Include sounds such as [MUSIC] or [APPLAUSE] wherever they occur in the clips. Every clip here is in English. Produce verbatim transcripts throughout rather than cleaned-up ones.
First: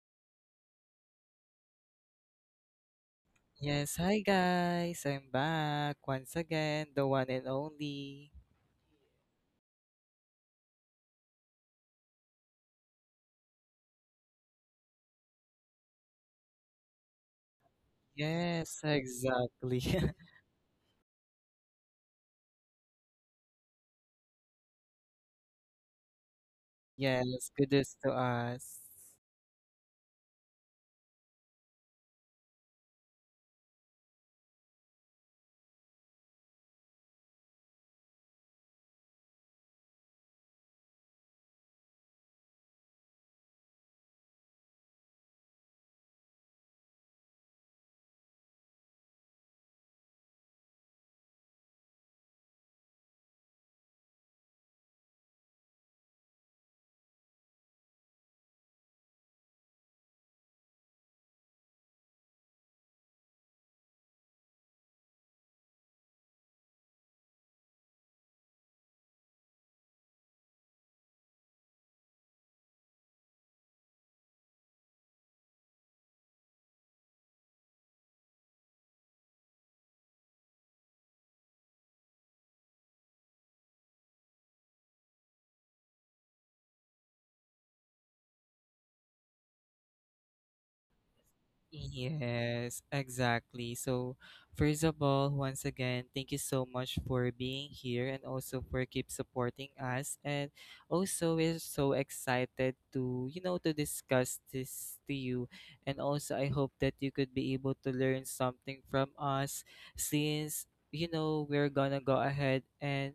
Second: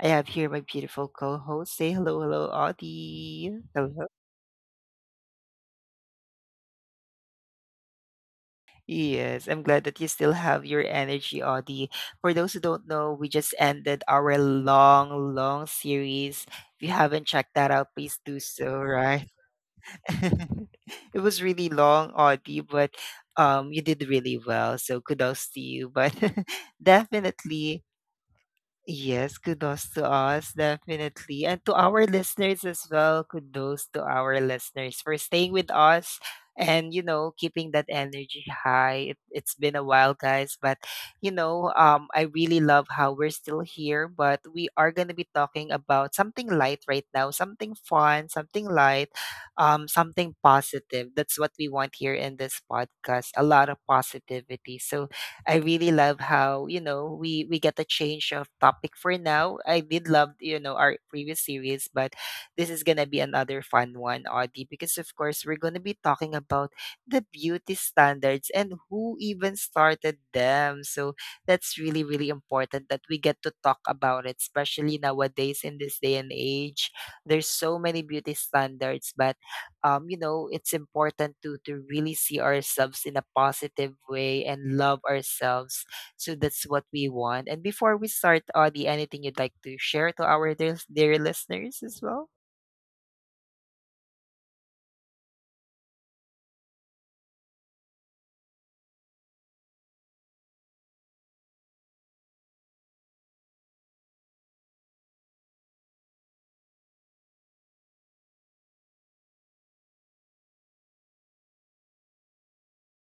I have here my beautiful co-host. Say hello, hello, Audie. Yes, Hello. hi guys. I'm back once again, the one and only. Yes, I'm glad that you still have your energy, Audie. For those who don't know, we just ended our long, long series. If you haven't checked that out, please do so, Yes, right? exactly. [LAUGHS] [LAUGHS] it was really long, Audie, but um, you did really well. So kudos to you. But [LAUGHS] Yes, definitely. goodness to us. Yes, kudos to us, definitely. And to our listeners as well, kudos to our listeners for staying with us and, you know, keeping that energy high. It, it's been a while, guys, but, you know, um, I really love how we're still here, but we are going to be talking about something light right now, something fun, something light, um, something positive. That's what we want here in this podcast, a lot of positivity. So, I really love how, you know, we we get a change of topic for now. I did love, you know, our previous series, but this is gonna be another fun one, Audie, because of course we're gonna be talking about the beauty standards and who even started them. So that's really, really important that we get to talk about it, especially nowadays in this day and age. There's so many beauty standards, but um, you know, it's important to to really see ourselves in a positive way and love ourselves. So that's what we want. And before we start, Audie, anything you'd like to share to our dear, dear listeners as well? Yes, exactly. So, first of all, once again, thank you so much for being here and also for keep supporting us. And also, we're so excited to, you know, to discuss this to you. And also, I hope that you could be able to learn something from us since, you know, we're gonna go ahead and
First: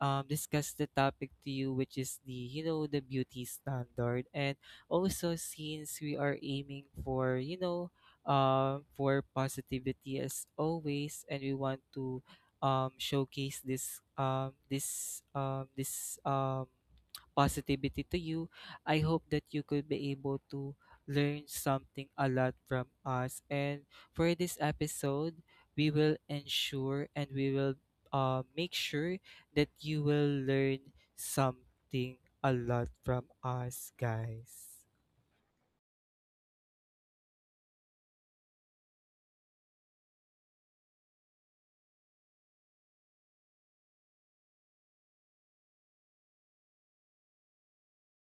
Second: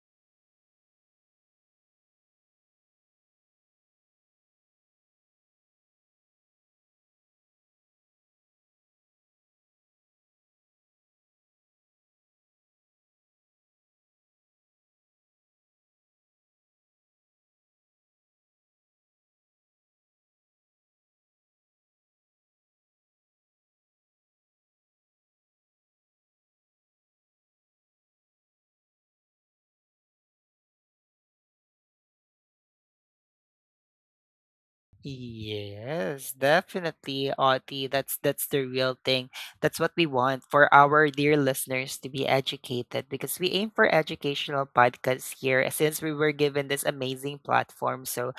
um, discuss the topic to you, which is the, you know, the beauty standard. And also, since we are aiming for, you know, uh, for positivity as always, and we want to um, showcase this um, this um, this um, positivity to you. I hope that you could be able to learn something a lot from us. And for this episode, we will ensure and we will uh, make sure that you will learn something a lot from us, guys. Yes, definitely, Audie. That's that's the real thing. That's what we want for our dear listeners to be educated, because we aim for educational podcasts here, uh, since we were given this amazing platform. So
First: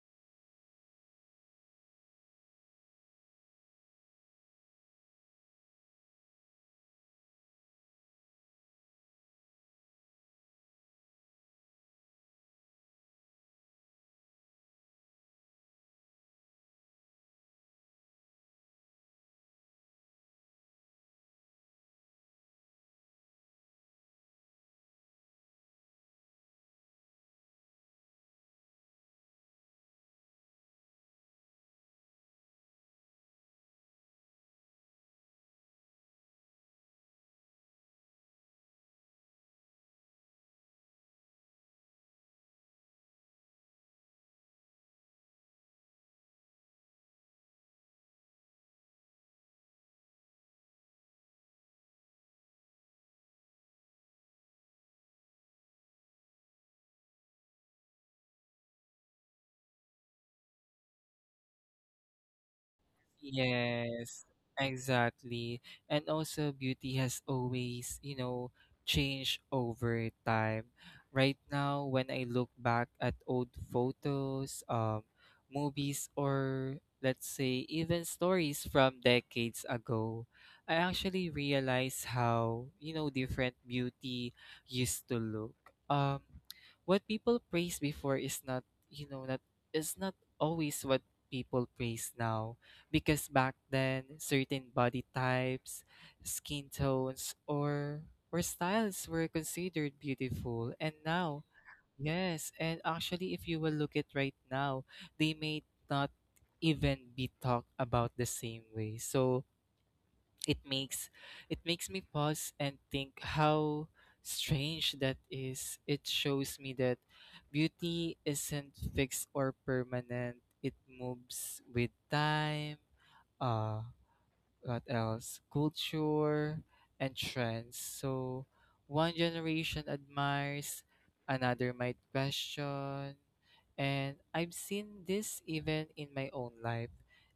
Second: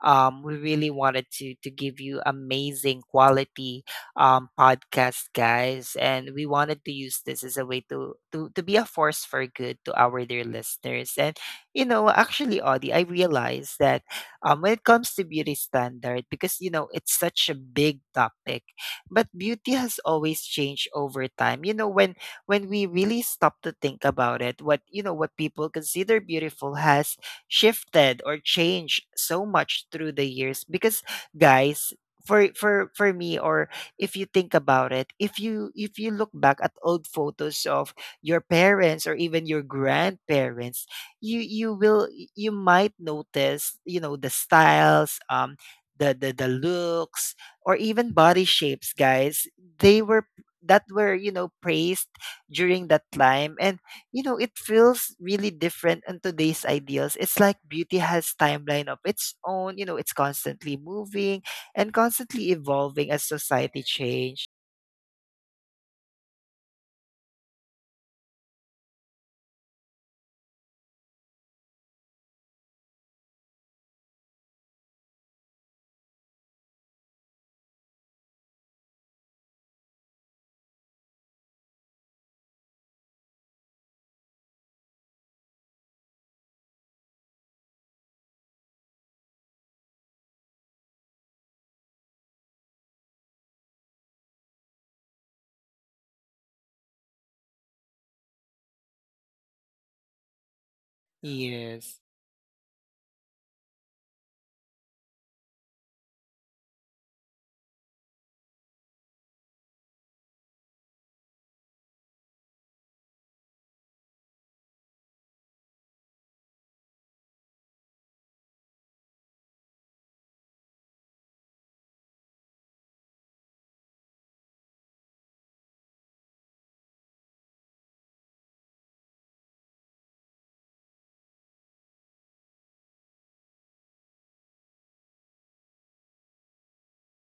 Um, we really wanted to to give you amazing quality um, podcast, guys, and we wanted to use this as a way to to to be a force for good to our dear listeners. And you know, actually, Audie, I realized that, um, when it comes to beauty standard, because, you know it's such a big topic, but beauty has always changed over time. You know, when when we really stop to think about it, what, you know what people consider beautiful has shifted or changed so much through the years, because, guys, for for for me, or if you think about it, if you if you look back at old photos of your parents or even your grandparents, you you will you might notice, you know the styles, um the the, the looks, or even body shapes, guys, they were that were, you know praised during that time, and, you know, it feels really different in today's ideals. It's like beauty has timeline of its own, you know, it's constantly moving and constantly evolving as society Yes, change. exactly. And also, beauty has always, you know, changed over time. Right now, when I look back at old photos, um, movies, or let's say even stories from decades ago, I actually realize how, you know, different beauty used to look. Um, what people praised before is not, you know, not is not always what people praise now because back then certain body types, skin tones, or or styles were considered beautiful. And now, Yes. yes, and actually, if you will look at right now, they may not even be talked about the same way. So it makes it makes me pause and think how strange that is. It shows me that beauty isn't fixed or permanent. It moves with time, uh what else? Culture and trends. So one generation admires, another might question. And I've seen this even in my own life.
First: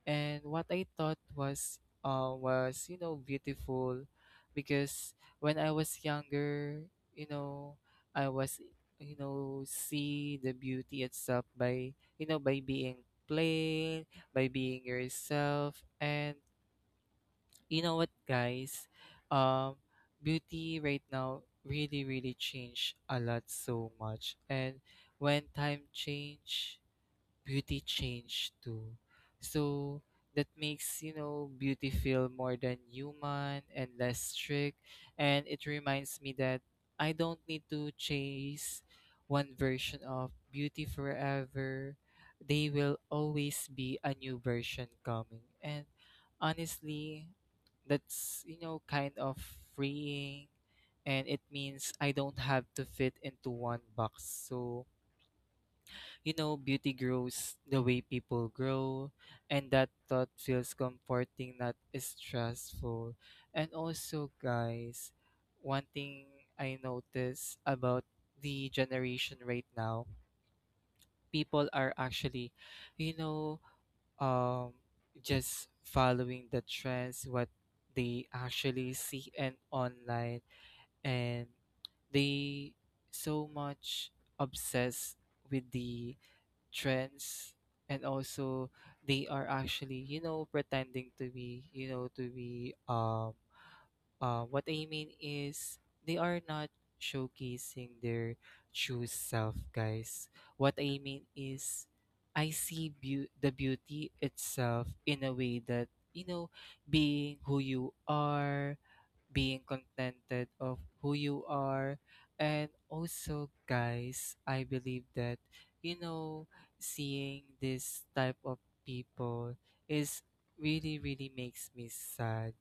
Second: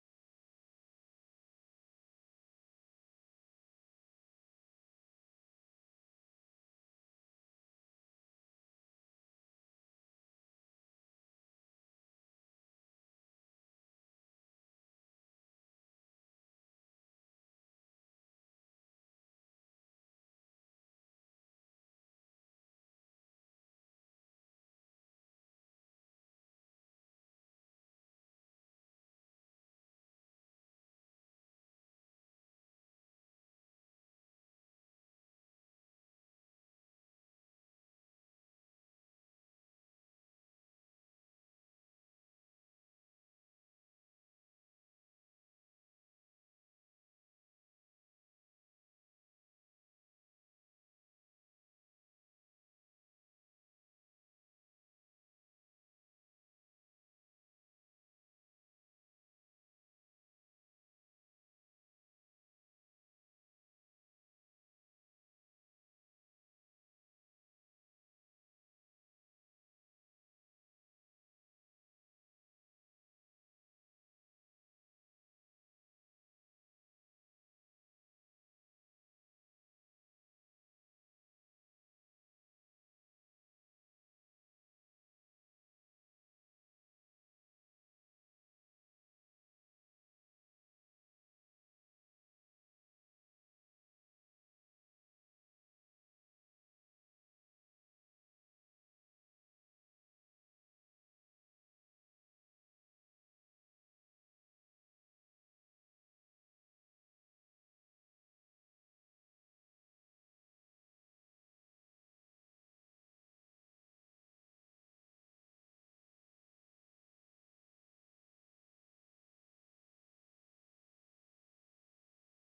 And what I thought was uh, was, you know, beautiful, because when I was younger, you know, I was, you know, see the beauty itself by, you know, by being plain, by being yourself. And you know what, guys? Um, Beauty right now really, really changed a lot so much. And when time change, beauty changed too. So that makes, you know, beauty feel more than human and less strict. And it reminds me that I don't need to chase one version of beauty forever. They will always be a new version coming. And honestly, that's, you know, kind of freeing. And it means I don't have to fit into one box. So you know, beauty grows the way people grow, and that thought feels comforting, not stressful. And also, guys, one thing I notice about the generation right now, people are actually, you know, um, just following the trends, what they actually see and online, and they so much obsessed with the trends. And also they are actually, you know, pretending to be, you know, to be um uh, what I mean is they are not showcasing their true self, guys. What I mean is I see beau- the beauty itself in a way that, you know, being who you are, being contented of who you are. And also, guys, I believe that, you know, seeing this type of people is really, really makes me sad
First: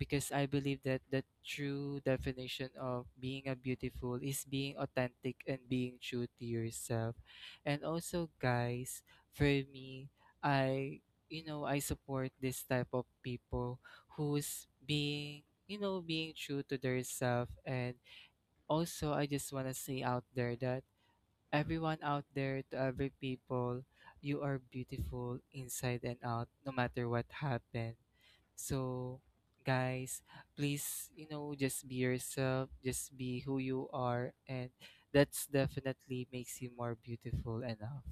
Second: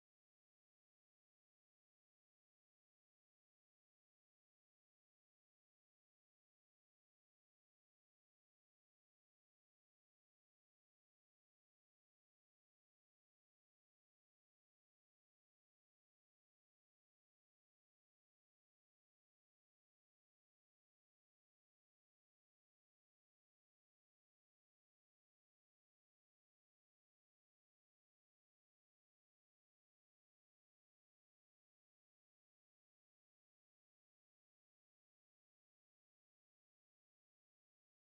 because I believe that the true definition of being a beautiful is being authentic and being true to yourself. And also, guys, for me, I, you know, I support this type of people who's being, you know, being true to themselves. And also I just want to say out there that everyone out there, to every people, you are beautiful inside and out, no matter what happened. So, guys, please, you know, just be yourself, just be who you are, and that's definitely makes you more beautiful enough.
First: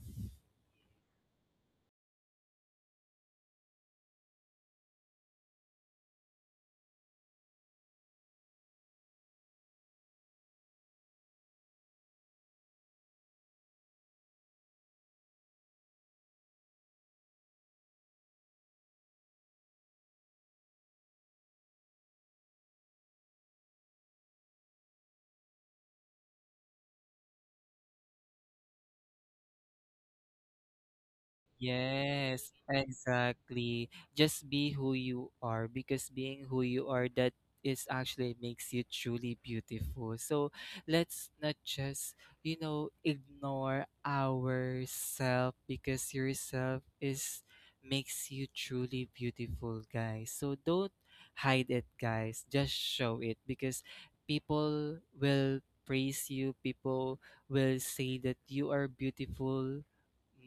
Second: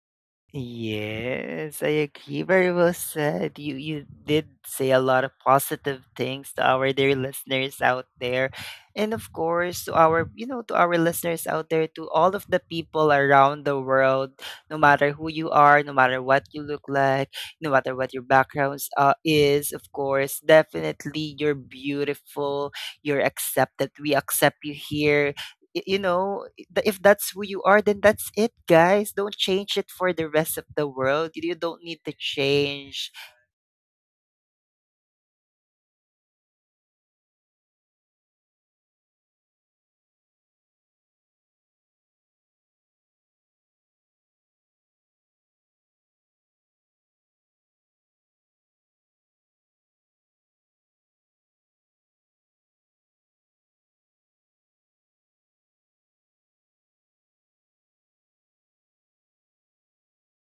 Yes, I agree. Very well said. You you did say a lot of positive things to our dear listeners out there. And of course, to our, you know, to our listeners out there, to all of the people around the world, no matter who you are, no matter what you look like, no matter what your backgrounds uh, is, of course, definitely you're beautiful. You're accepted. We accept you here. Y- You know, th- if that's who you are, then that's it, guys. Don't change it for the rest of the world. You you don't need to Yes, change. exactly. Just be who you are because being who you are, that is actually makes you truly beautiful. So let's not just, you know, ignore ourself because yourself is makes you truly beautiful, guys. So don't hide it, guys. Just show it because people will praise you. People will say that you are beautiful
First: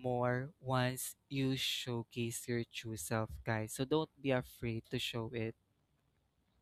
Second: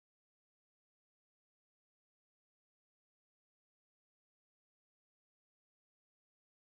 more once you showcase your true self, guys. So don't be afraid to show it.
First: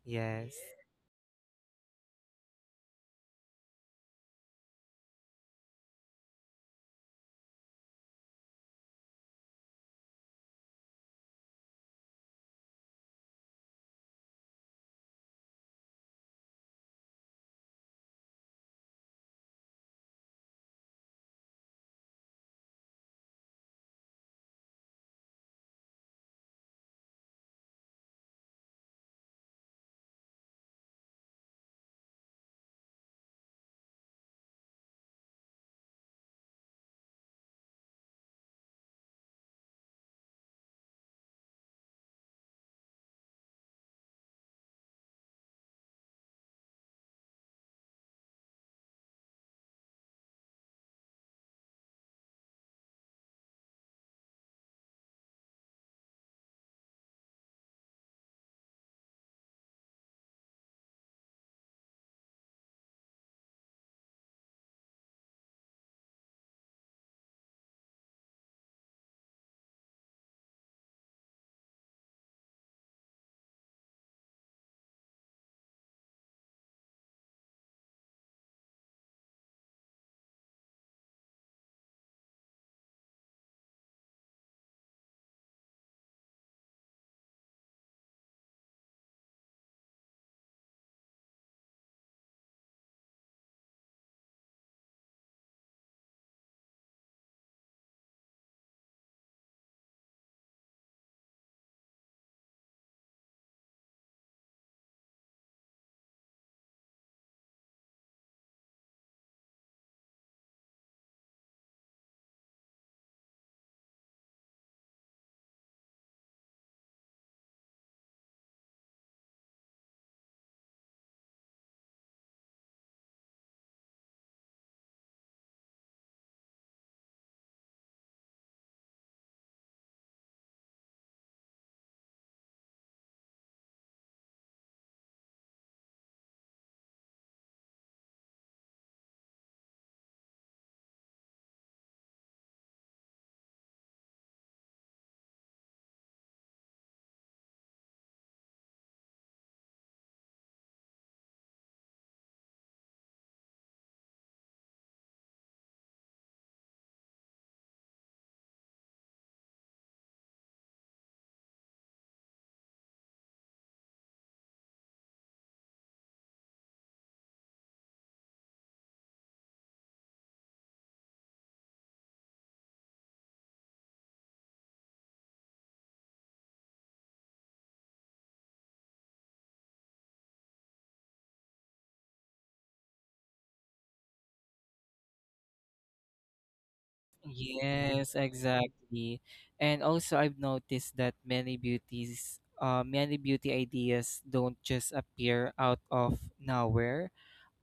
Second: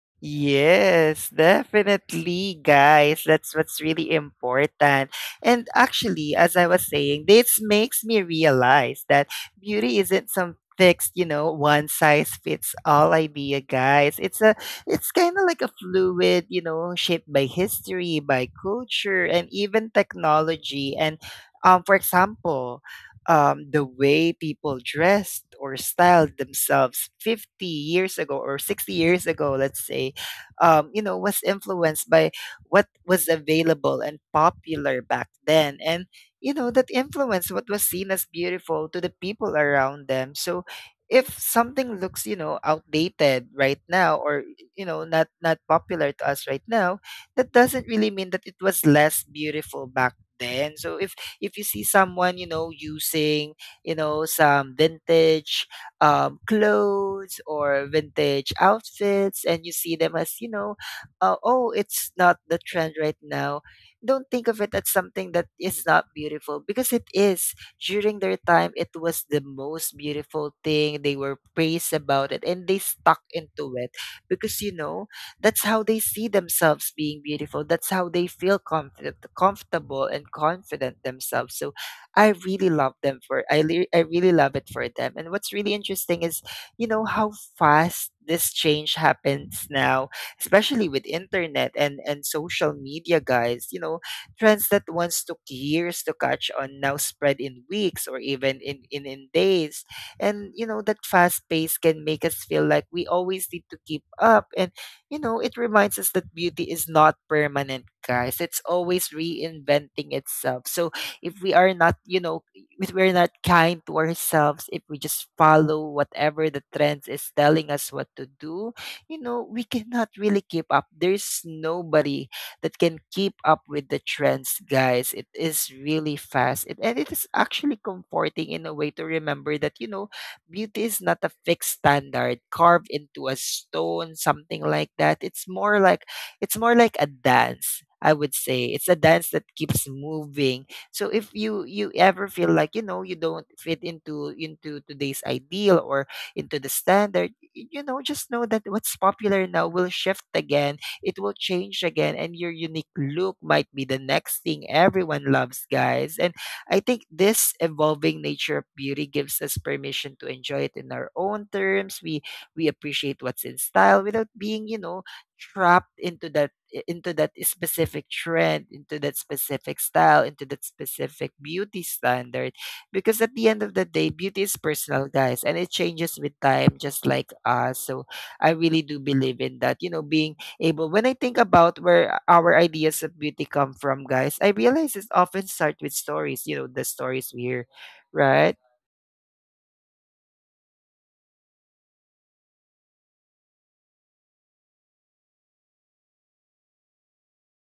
Yes. Yes, definitely, guys. That's what's really important. And actually, as I was saying, this makes me realize that beauty isn't some fixed, you know, one size fits all idea, guys. It's a, it's kind of like a fluid, you know, shaped by history, by culture, and even technology. And, um, for example, um, the way people dressed or styled themselves fifty years ago or sixty years ago, let's say, um, you know, was influenced by what was available and popular back then. And, you know, that influenced what was seen as beautiful to the people around them. So if something looks, you know, outdated right now, or, you know, not, not popular to us right now, that doesn't really mean that it was less beautiful back then. So if if you see someone, you know, using, you know, some vintage, um, clothes or vintage outfits, and you see them as, you know uh, oh, it's not the trend right now, don't think of it as something that is not beautiful, because it is. During their time it was the most beautiful thing. They were praised about it and they stuck into it, because, you know that's how they see themselves being beautiful, that's how they feel comfort- comfortable and confident themselves. So I really love them for, I le- I really love it for them. And what's really interesting is, you know, how fast this change happens now, especially with internet and and social media, guys. You know, trends that once took years to catch on now spread in weeks or even in in, in days. And, you know, that fast pace can make us feel like we always need to keep up. And, you know, it reminds us that beauty is not permanent, guys. It's always reinventing itself. So if we are not you know if we're not kind to ourselves, if we just follow whatever the trends is telling us what to do, you know we cannot really keep up. There's nobody that can keep up with the trends, guys. It is really fast, it, and it is actually comforting in a way to remember that, you know beauty is not a fixed standard carved into a stone, something like that. It's more like, it's more like a dance, I would say. It's a dance that keeps moving. So if you you ever feel like, you know you don't fit into into today's ideal, or into the standard, y- you know just know that what's popular now will shift again. It will change again, and your unique look might be the next thing everyone loves, guys. And I think this evolving nature of beauty gives us permission to enjoy it in our own terms. We we appreciate what's in style without being, you know trapped into that i- into that specific trend, into that specific style, into that specific beauty standard. Because at the end of the day, beauty is personal, guys, and it changes with time, just like us. So I really do believe in that. You know, being able, when I think about where our ideas of beauty come from, guys, I realize it often start with stories, you know, the stories we hear, Yes, right? exactly. And also I've noticed that many beauties, uh, many beauty ideas don't just appear out of nowhere.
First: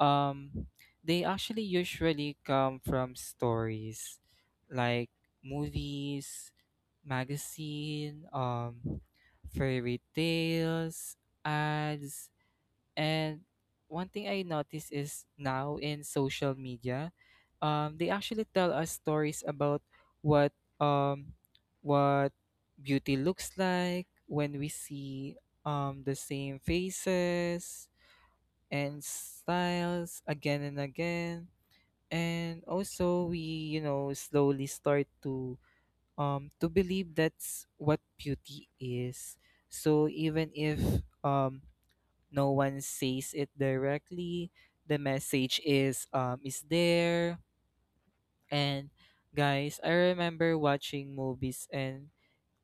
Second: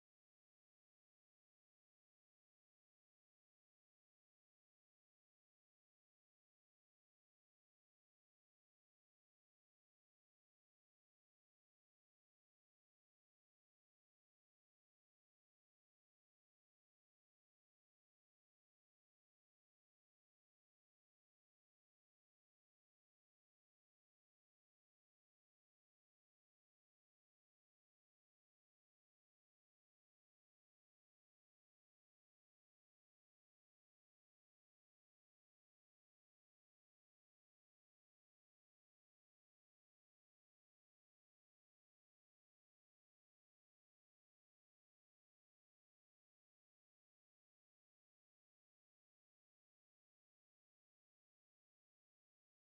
Um they actually usually come from stories like movies, magazine, um fairy tales, ads. And one thing I notice is now in social media, um, they actually tell us stories about what um, what beauty looks like when we see, um, the same faces and styles again and again. And also, we, you know, slowly start to, um, to believe that's what beauty is. So even if, um, no one says it directly, the message is um is there. And guys, I remember watching movies and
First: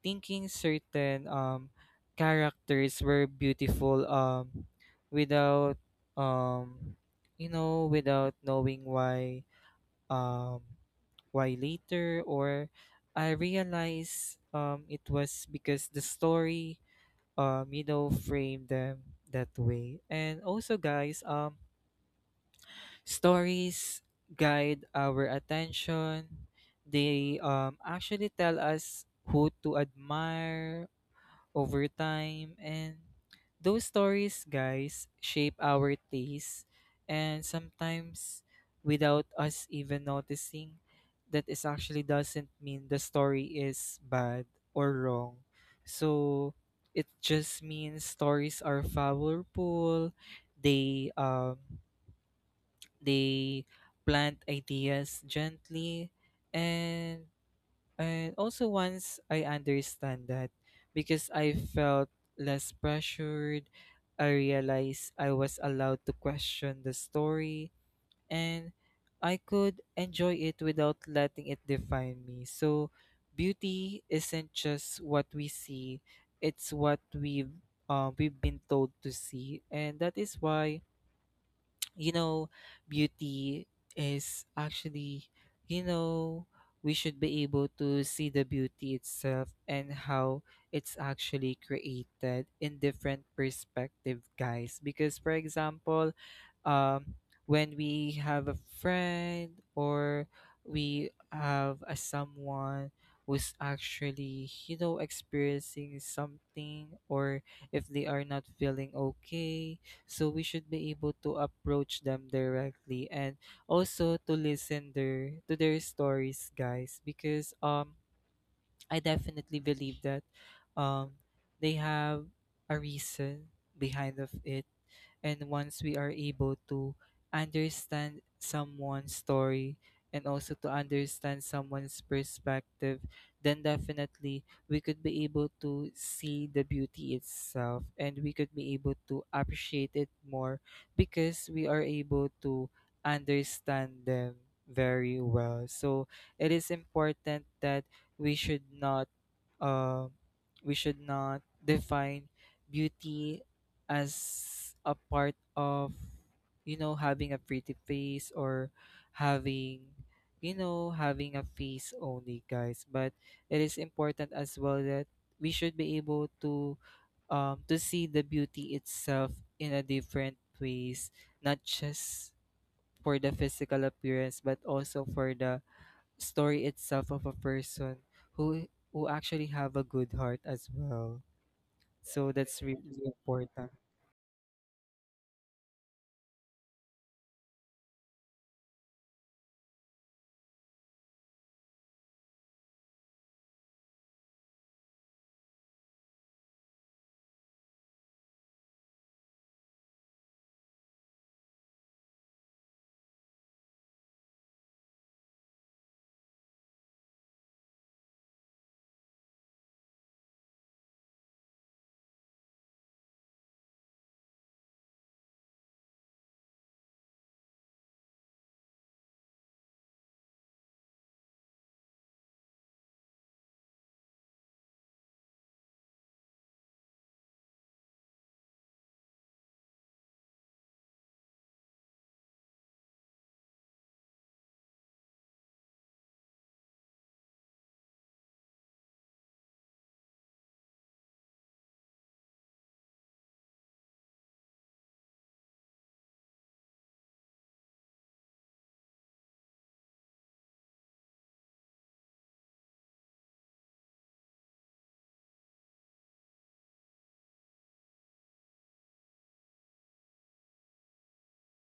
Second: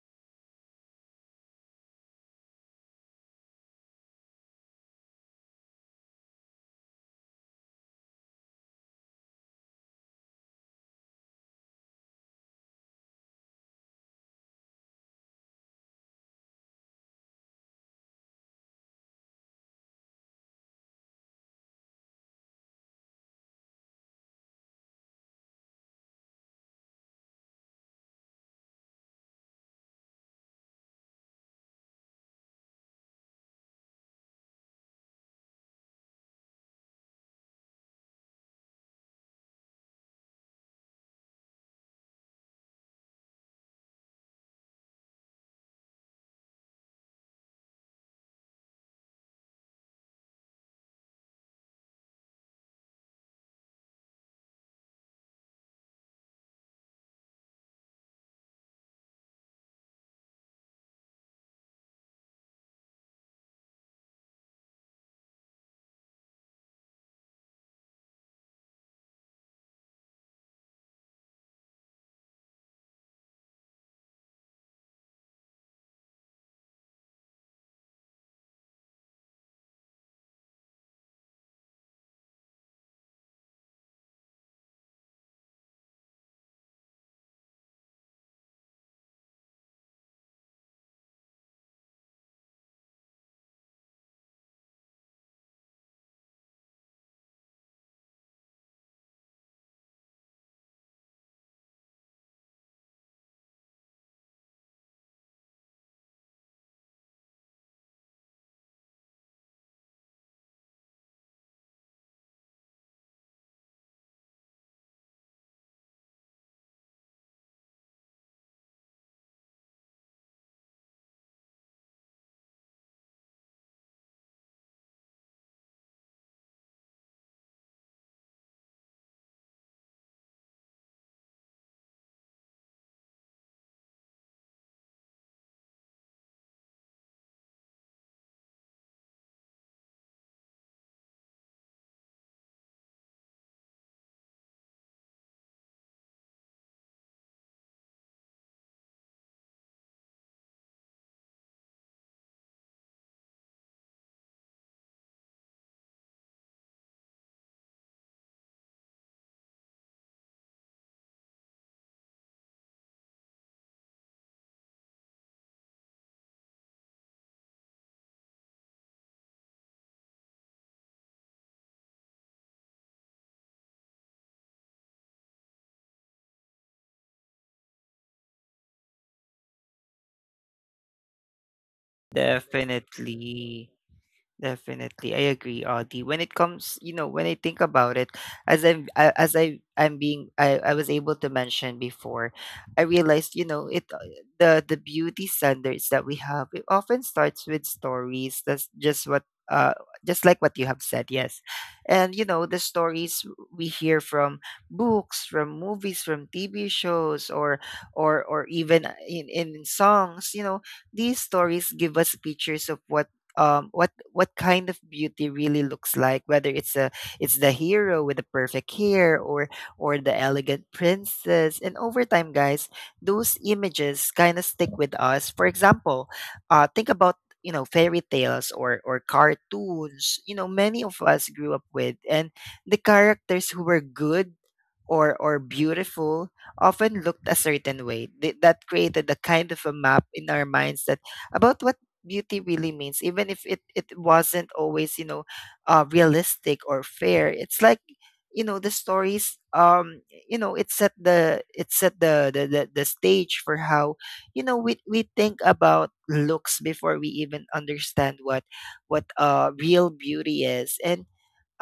thinking certain um characters were beautiful, um without um you know, without knowing why, um why later or I realized um it was because the story, um you know, frame them that way. And also, guys, um stories guide our attention. They um actually tell us who to admire over time. And those stories, guys, shape our taste. And sometimes, without us even noticing, that is actually doesn't mean the story is bad or wrong. So it just means stories are powerful. They um they plant ideas gently. and and also, once I understand that, because I felt less pressured, I realized I was allowed to question the story, and I could enjoy it without letting it define me. So, beauty isn't just what we see, it's what we've, uh, we've been told to see. And that is why, you know, beauty is actually, you know, we should be able to see the beauty itself and how it's actually created in different perspective, guys. Because for example, um, when we have a friend or we have a someone who's actually, you know, experiencing something, or if they are not feeling okay, so we should be able to approach them directly and also to listen their to their stories, guys. Because um I definitely believe that, um, they have a reason behind of it, and once we are able to understand someone's story and also to understand someone's perspective, then definitely we could be able to see the beauty itself, and we could be able to appreciate it more because we are able to understand them very well. So it is important that we should not uh, we should not define beauty as a part of, you know, having a pretty face or having, you know, having a face only, guys. But it is important as well that we should be able to, um, to see the beauty itself in a different ways, not just for the physical appearance but also for the story itself of a person who who actually have a good heart as well. So that's really Definitely. important. Definitely, I agree, Audie. When it comes, you know, when I think about it, as I'm, I, as I, I'm being, I, I was able to mention before, I realized, you know, it, uh, the the beauty standards that we have, it often starts with stories. That's just what, uh, just like what you have said, yes, and, you know, the stories we hear from books, from movies, from T V shows, or, or, or even in in songs. You know, these stories give us pictures of what um, what what kind of beauty really looks like, whether it's a it's the hero with the perfect hair, or or the elegant princess. And over time, guys, those images kind of stick with us. For example, uh, think about, you know fairy tales, or or cartoons, you know many of us grew up with, and the characters who were good, or or beautiful, often looked a certain way. Th- that created a kind of a map in our minds, that about what beauty really means, even if it, it wasn't always, you know uh, realistic or fair. It's like, you know the stories, um you know it set the it set the the, the, the stage for how, you know we, we think about looks before we even understand what what uh real beauty is. And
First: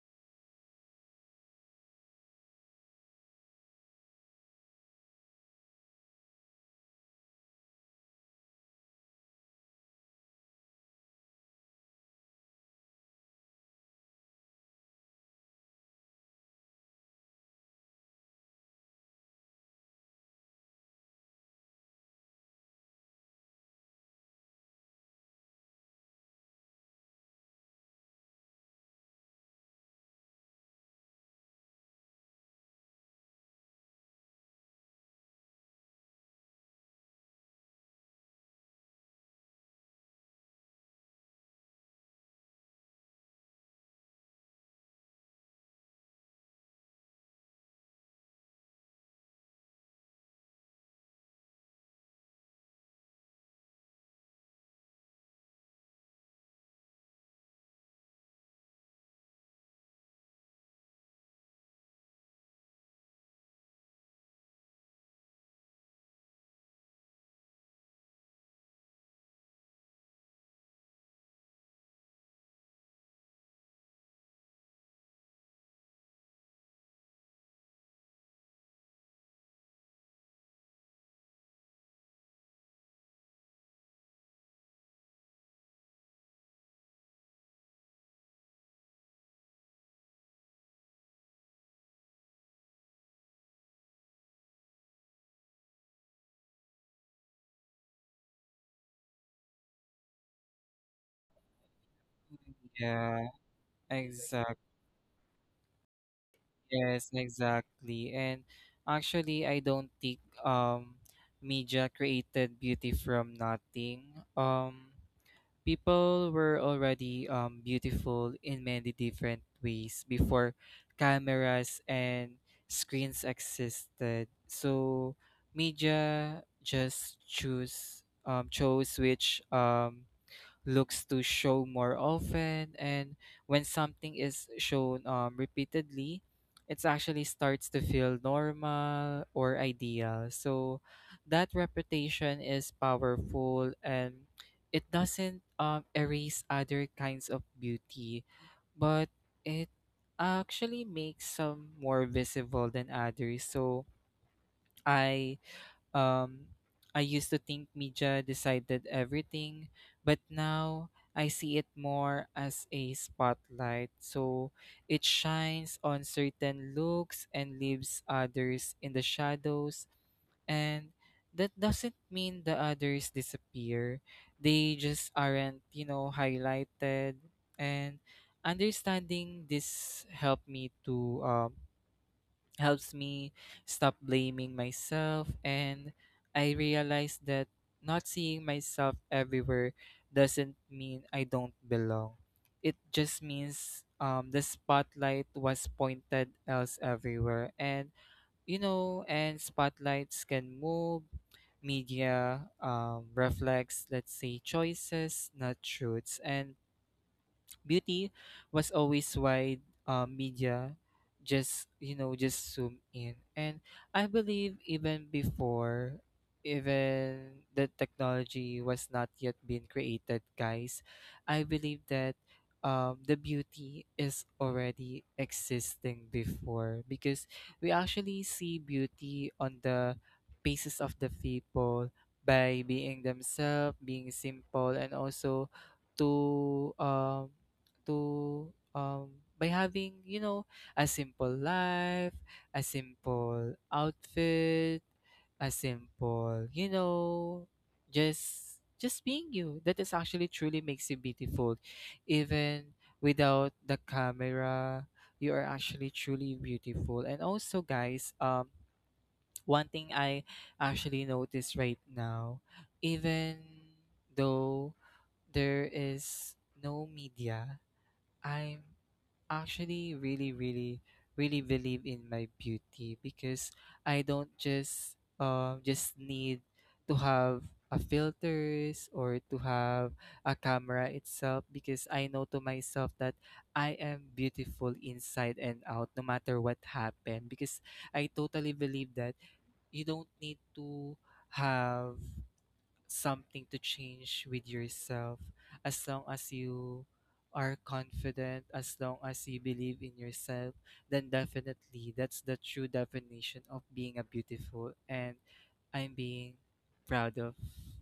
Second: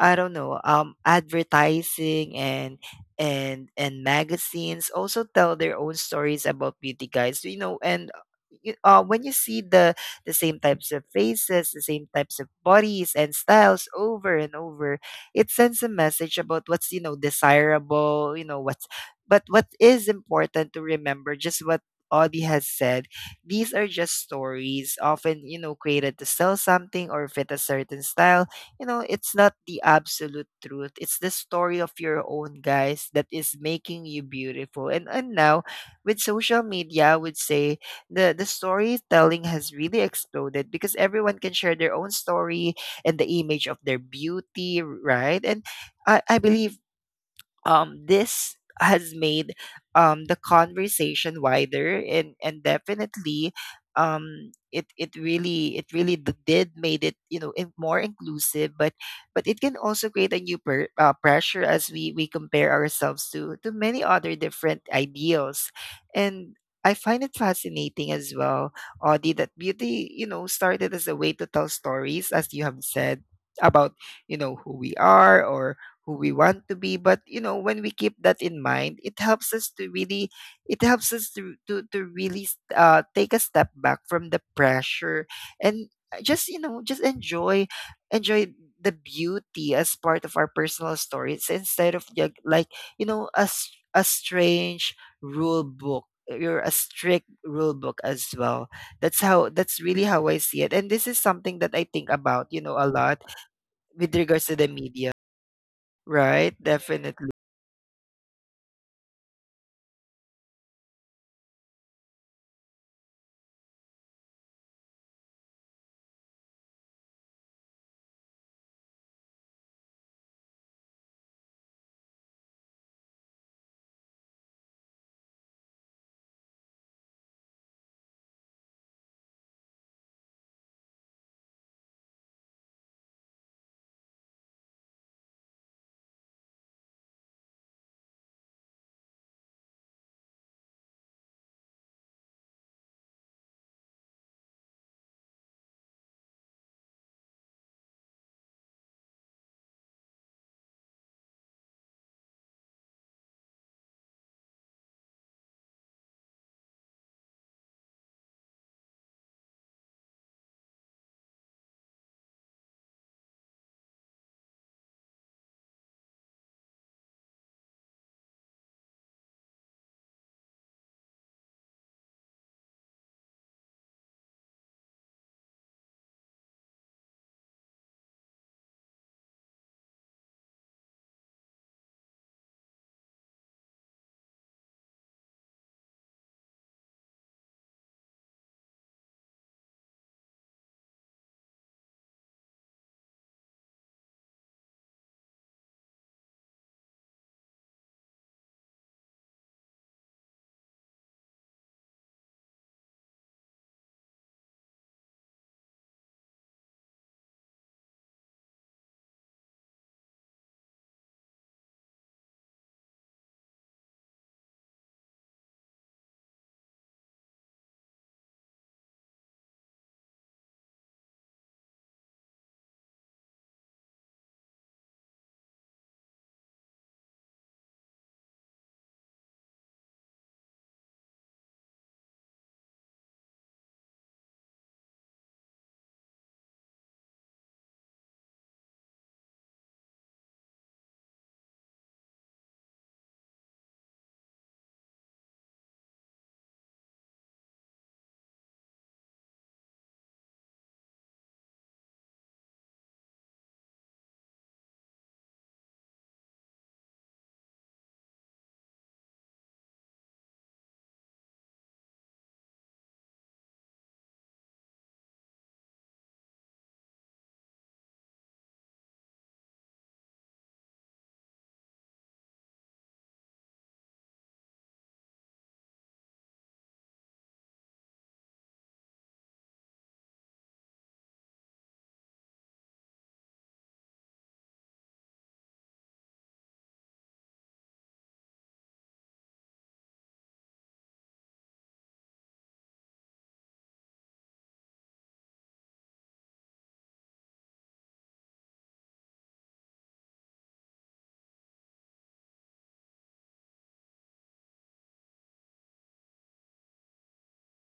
I don't know, um, advertising and and and magazines also tell their own stories about beauty, guys. You know, and uh, you, uh, when you see the the same types of faces, the same types of bodies and styles over and over, it sends a message about what's, you know desirable. You know what's but what is important to remember, just what Audie has said, these are just stories, often, you know created to sell something or fit a certain style. You know, it's not the absolute truth. It's the story of your own, guys, that is making you beautiful. And and now, with social media, I would say, the the storytelling has really exploded, because everyone can share their own story and the image of their beauty, right? And I, I believe um, this has made um, the conversation wider and and definitely, um, it it really it really d- did made it, you know, in, more inclusive, but but it can also create a new per, uh, pressure as we we compare ourselves to to many other different ideals. And I find it fascinating as well, Audie, that beauty, you know, started as a way to tell stories, as you have said, about, you know, who we are or who we want to be. But you know, when we keep that in mind it helps us to really, it helps us to to, to really s- uh, take a step back from the pressure and, uh, just, you know, just enjoy enjoy the beauty as part of our personal stories instead of ju- like you know, a, s- a strange rule book, you're a strict rule book as well. That's how that's really how I see it, and this is something that I think about, you know, a lot Yeah, with regards to exact. the media. Right, Yes, definitely. exactly. And actually, I don't think um media created beauty from nothing. Um, People were already um, beautiful in many different ways before cameras and screens existed. So media just choose um, chose which, um, looks to show more often. And when something is shown, um, repeatedly it actually starts to feel normal or ideal. So that reputation is powerful, and it doesn't, um, erase other kinds of beauty, but it actually makes some more visible than others. So i um, I used to think media decided everything, but now I see it more as a spotlight. So it shines on certain looks and leaves others in the shadows. And that doesn't mean the others disappear, they just aren't, you know, highlighted. And understanding this helped me to um, helps me stop blaming myself. And I realize that not seeing myself everywhere doesn't mean I don't belong. It just means um the spotlight was pointed else everywhere. And you know, and spotlights can move. Media um reflects, let's say, choices, not truths. And beauty was always why, uh, media just, you know, just zoom in. And I believe, even before even the technology was not yet been created, guys, I believe that um, the beauty is already existing before, because we actually see beauty on the faces of the people by being themselves, being simple, and also to um to um by having, you know, a simple life, a simple outfit, a simple, you know, just just being you, that is actually truly makes you beautiful. Even without the camera, you are actually truly beautiful. And also, guys, um one thing I actually notice right now, even though there is no media, I'm actually really, really, really believe in my beauty, because I don't just um just need to have a filters, or to have a camera itself, because I know to myself that I am beautiful inside and out, no matter what happened. Because I totally believe that you don't need to have something to change with yourself. As long as you are confident, as long as you believe in yourself, then definitely that's the true definition of being a beautiful. And I'm being proud of,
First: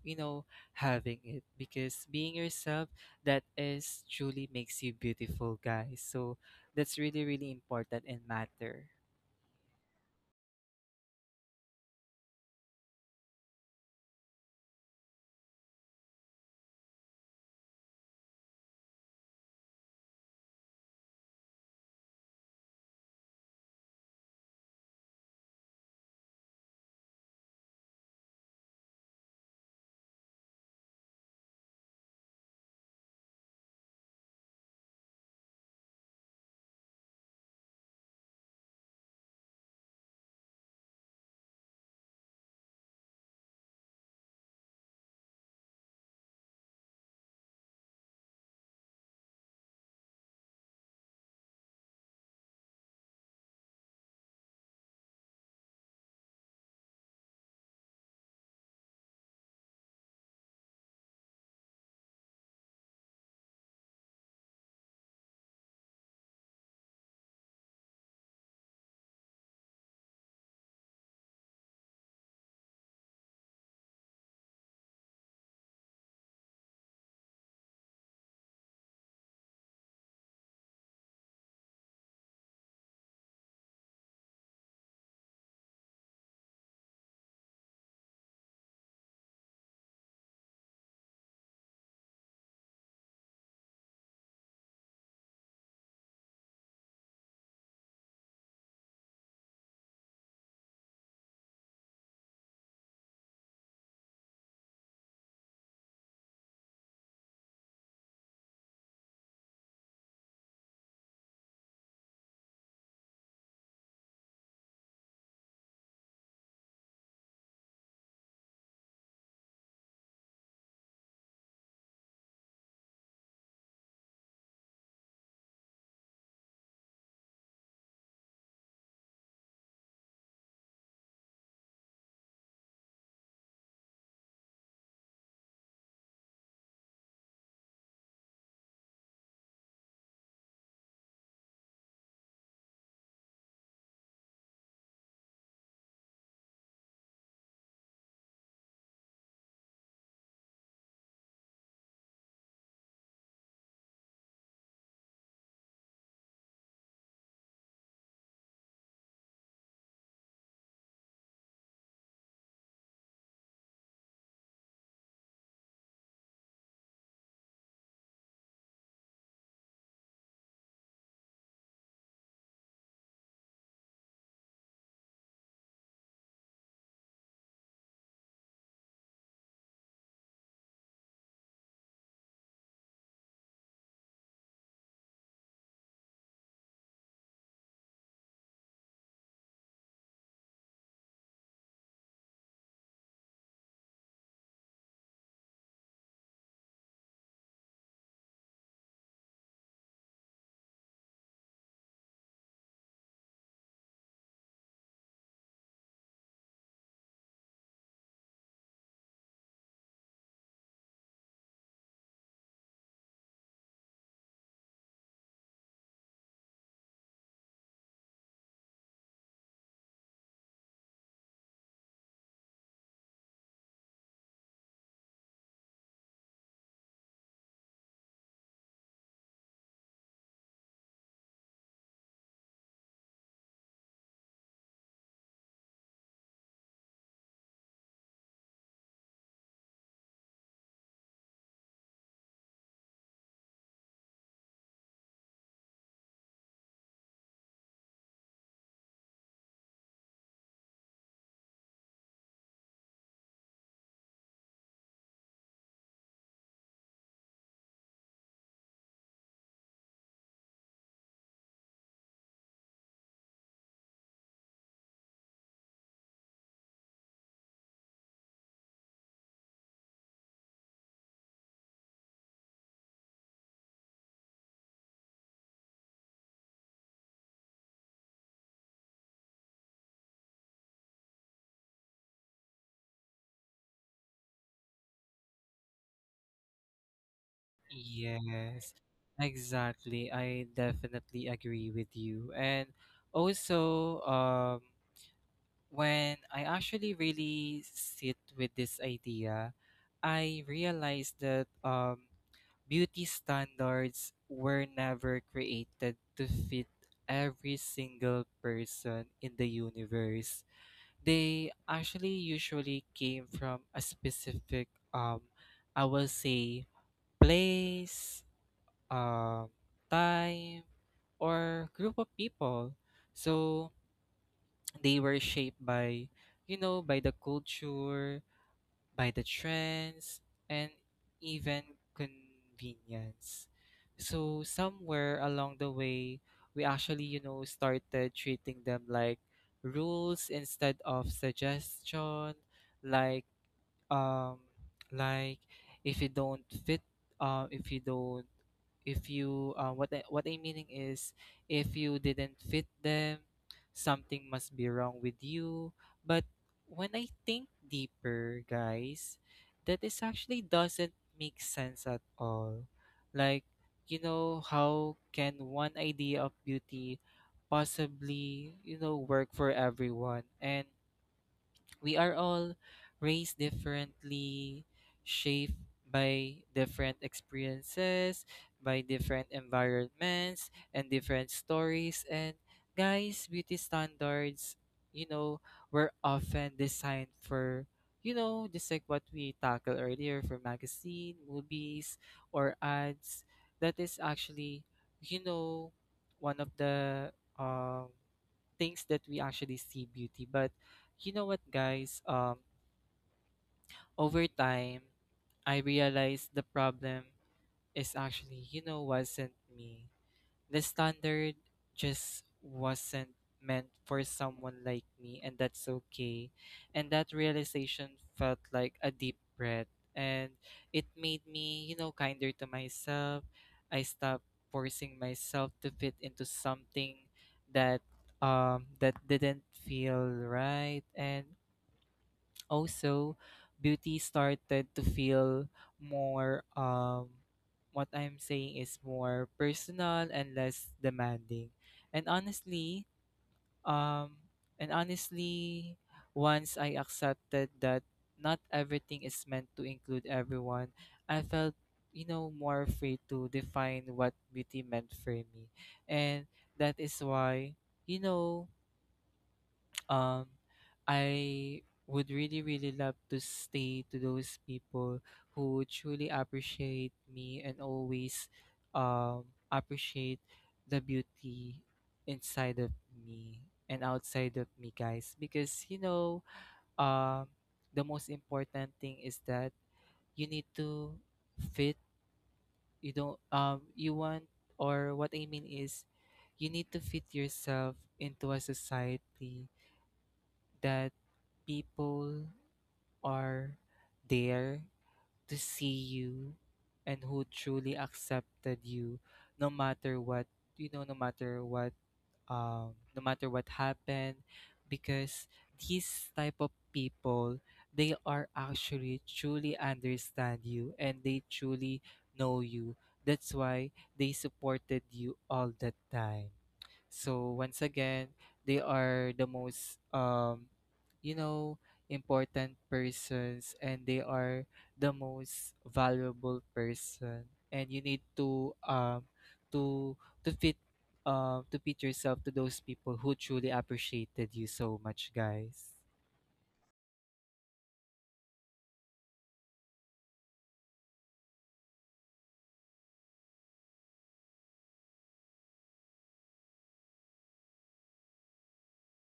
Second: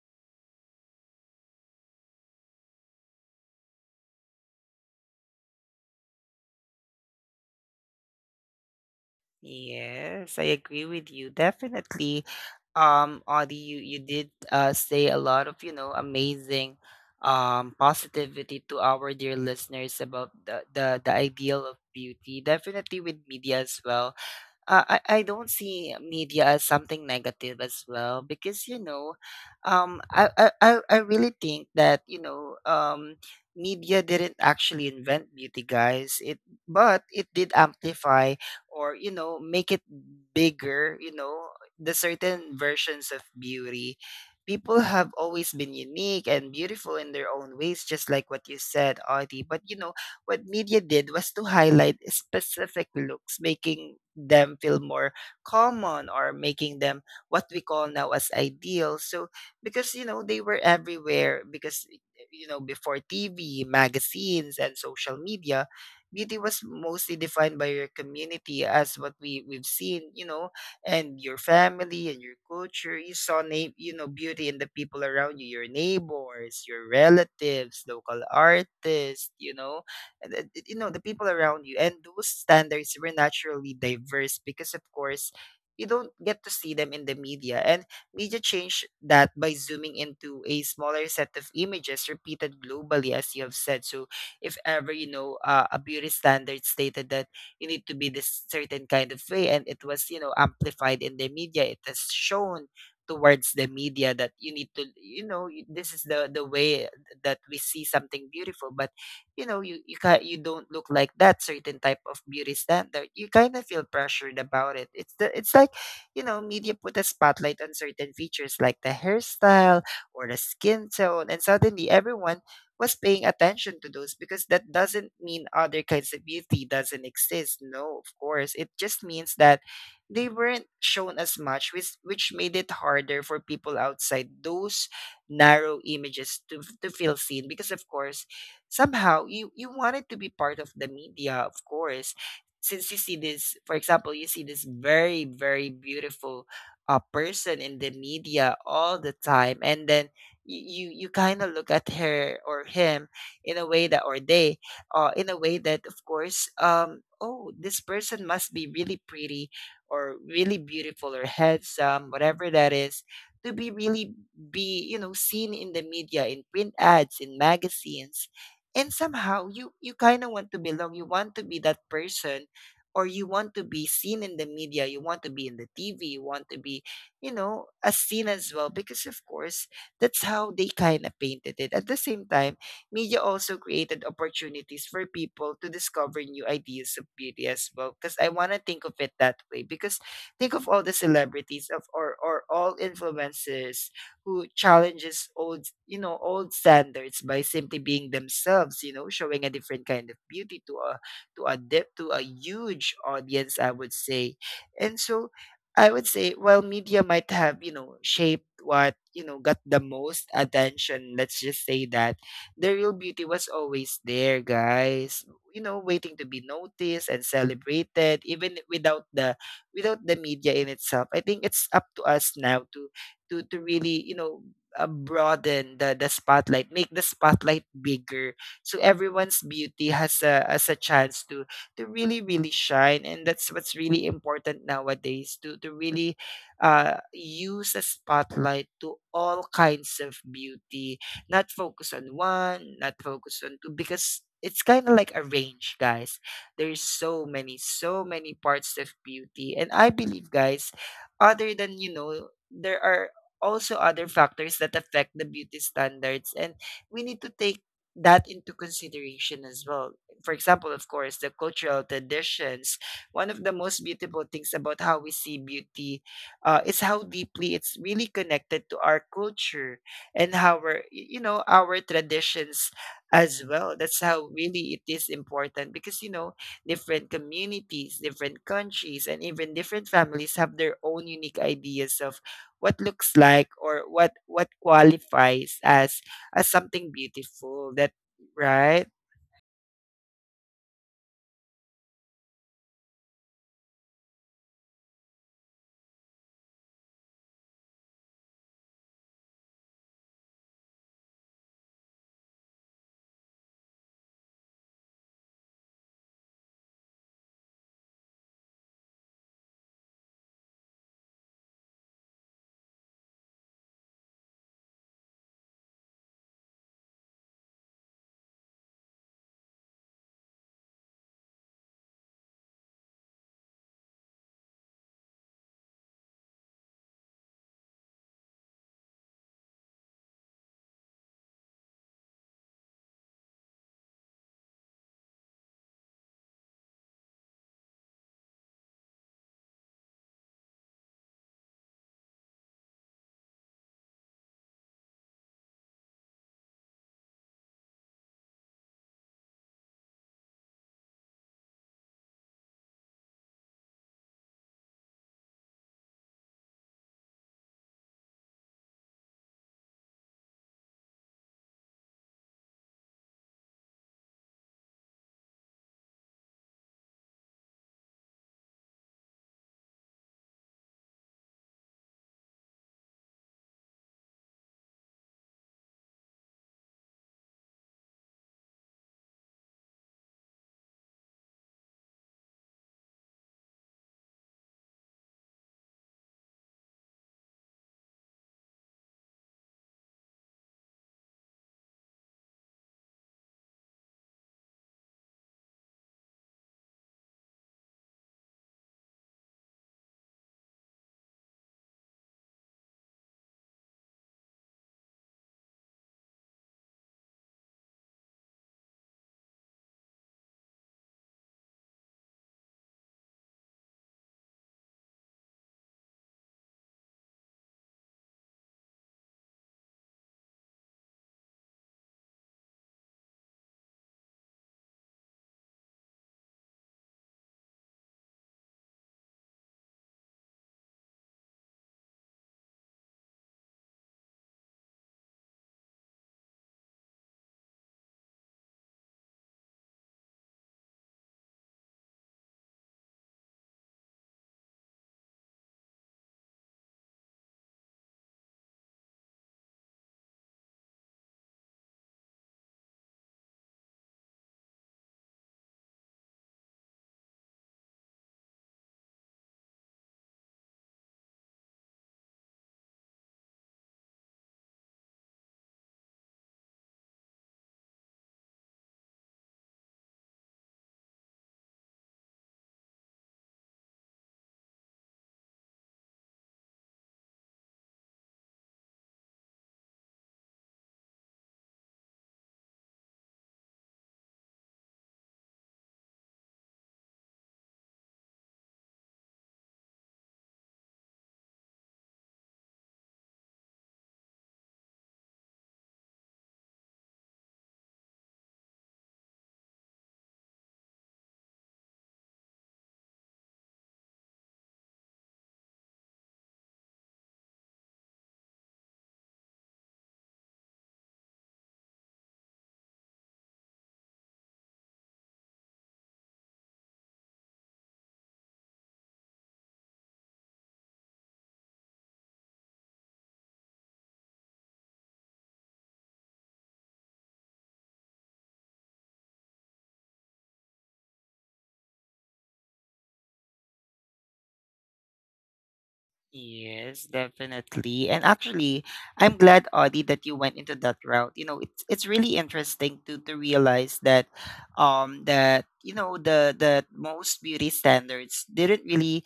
you know, having it, because being yourself, that is truly makes you beautiful, guys. So that's really, really important and matter. Yes, I agree with you. Definitely, um, Audie, you, you did, uh, say a lot of, you know, amazing, um, positivity to our dear listeners about the, the, the ideal of beauty. Definitely with media as well. uh, I, I don't see media as something negative as well, because you know, um I, I i I really think that, you know, um media didn't actually invent beauty, guys. It But it did amplify or, you know, make it bigger, you know, the certain versions of beauty. People have always been unique and beautiful in their own ways, just like what you said, Audie. But you know, what media did was to highlight specific looks, making them feel more common or making them what we call now as ideal. So, because you know, they were everywhere. Because you know, before T V, magazines and social media, beauty was mostly defined by your community, as what we we've seen, you know, and your family and your culture. You saw na- you know, beauty in the people around you, your neighbors, your relatives, local artists, you know, and then, you know, the people around you, and those standards were naturally diverse because of course you don't get to see them in the media. And media changed that by zooming into a smaller set of images repeated globally, as you have said. So if ever, you know, uh, a beauty standard stated that you need to be this certain kind of way, and it was, you know, amplified in the media, it has shown towards the media that you need to, you know, y- this is the the way that we see something beautiful. But you know, you you ca- you don't look like that certain type of beauty standard, you kind of feel pressured about it. It's the it's like, you know, media put a spotlight on certain features like the hairstyle or the skin tone, and suddenly everyone was paying attention to those. Because that doesn't mean other kinds of beauty doesn't exist. No, of course. It just means that they weren't shown as much, which which made it harder for people outside those narrow images to to feel seen. Because of course, somehow you you wanted to be part of the media. Of course, since you see this, for example, you see this very, very beautiful, uh, person in the media all the time, and then you you, you kind of look at her or him in a way that, or they, uh, in a way that, of course, um oh, this person must be really pretty or really beautiful or handsome, whatever that is, to be really be you know, seen in the media, in print ads, in magazines. And somehow you you kind of want to belong, you want to be that person, or you want to be seen in the media, you want to be in the TV, you want to be, you know, as seen as well. Because of course, that's how they kind of painted it. At the same time, media also created opportunities for people to discover new ideas of beauty as well, because I want to think of it that way. Because think of all the celebrities of or or all influencers who challenges old, you know, old standards by simply being themselves, you know, showing a different kind of beauty to a to a dip, to a huge audience, I would say. And so I would say, while media might have, you know, shaped what, you know, got the most attention, let's just say that the real beauty was always there, guys. You know, waiting to be noticed and celebrated, even without the without the media in itself. I think it's up to us now to to to really, you know, uh, broaden the the spotlight, make the spotlight bigger, so everyone's beauty has a has a chance to to really, really shine. And that's what's really important nowadays, to to really, uh use a spotlight to all kinds of beauty, not focus on one, not focus on two. Because it's kind of like a range, guys. There's so many, so many parts of beauty. And I believe, guys, other than, you know, there are also other factors that affect the beauty standards, and we need to take that into consideration as well. For example, of course, the cultural traditions, one of the most beautiful things about how we see beauty, uh, is how deeply it's really connected to our culture and how our y- you know, our traditions as well. That's how really it is important. Because you know, different communities, different countries, and even different families have their own unique ideas of what looks like, or what what qualifies as as something beautiful. That Yes, Right? exactly. I definitely agree with you. And also, um, when I actually really sit with this idea, I realized that um, beauty standards were never created to fit every single person in the universe. They actually usually came from a specific, um, I will say, place, um, time, or group of people. So they were shaped by, you know, by the culture, by the trends, and even convenience. So somewhere along the way, we actually, you know, started treating them like rules instead of suggestion, like um like if you don't fit, uh if you don't if you uh, what I, what I'm meaning is, if you didn't fit them, something must be wrong with you. But when I think deeper, guys, that is actually doesn't make sense at all. Like, you know, how can one idea of beauty possibly, you know, work for everyone? And we are all raised differently, shaped by different experiences, by different environments, and different stories. And guys, beauty standards, you know, were often designed for, you know, just like what we tackled earlier, for magazine, movies, or ads. That is actually, you know, one of the um, things that we actually see beauty. But you know what, guys? Um, over time, I realized the problem is actually, you know, wasn't me. The standard just wasn't meant for someone like me, and that's okay. And that realization felt like a deep breath, and it made me, you know, kinder to myself. I stopped forcing myself to fit into something that, um that didn't feel right. And also, beauty started to feel more, um what I'm saying is, more personal and less demanding. And honestly, um and honestly, once I accepted that not everything is meant to include everyone, I felt, you know, more free to define what beauty meant for me. And that is why, you know, um I would really, really love to stay to those people who truly appreciate me and always, um, appreciate the beauty inside of me and outside of me, guys. Because, you know, um, the most important thing is that you need to fit. You don't, um, you want, or what I mean is, you need to fit yourself into a society that people are there to see you and who truly accepted you, no matter what, you know, no matter what um, no matter what happened. Because these type of people, they are actually truly understand you, and they truly know you. That's why they supported you all the time. So once again, they are the most, um you know, important persons, and they are the most valuable person. And you need to um to to fit, uh, to beat yourself to those people who truly appreciated you so much, guys. Yes, definitely. And actually, I'm glad, Audie, that you went into that route. You know, it's it's really interesting to to realize that, um that you know, the the most beauty standards didn't really,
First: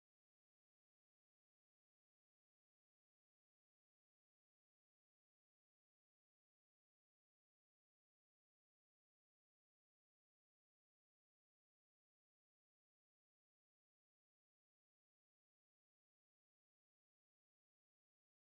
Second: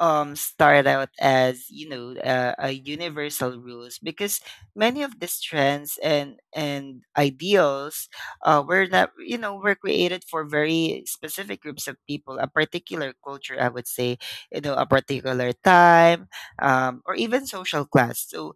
um start out as, you know, uh, a universal rules. Because many of these trends and and ideals, uh were not, you know, were created for very specific groups of people, a particular culture, I would say, you know, a particular time, um, or even social class. So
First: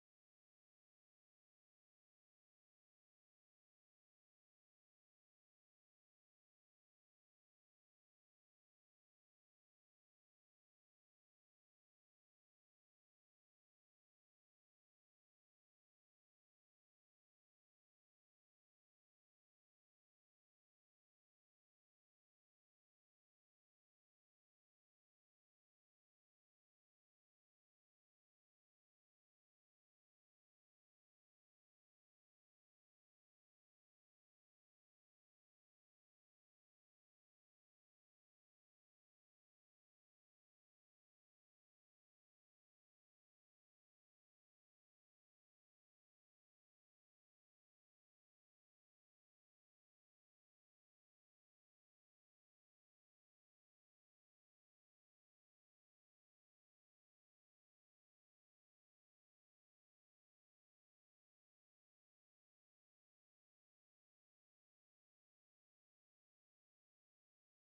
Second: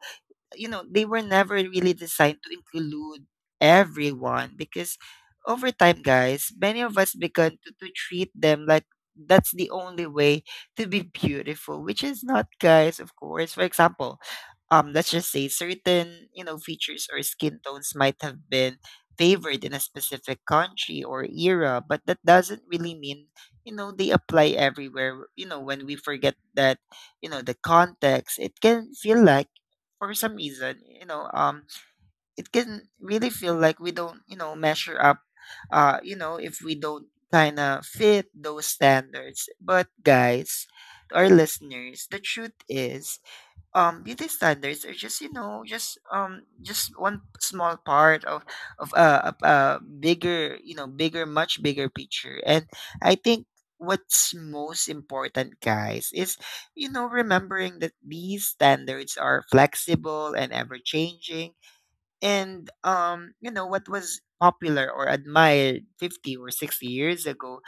you know, they were never really designed to include everyone. Because over time, guys, many of us began to, to treat them like that's the only way to be beautiful, which is not, guys, of course. For example, um let's just say, certain, you know, features or skin tones might have been favored in a specific country or era, but that doesn't really mean, you know, they apply everywhere. You know, when we forget that, you know, the context, it can feel like, for some reason, you know, um, it can really feel like we don't, you know, measure up, uh, you know, if we don't kind of fit those standards. But guys, to our listeners, the truth is, um beauty standards are just, you know, just um just one small part of of a, a, a bigger, you know, bigger much bigger picture. And I think what's most important, guys, is, you know, remembering that these standards are flexible and ever changing. And um you know, what was popular or admired fifty or sixty years ago,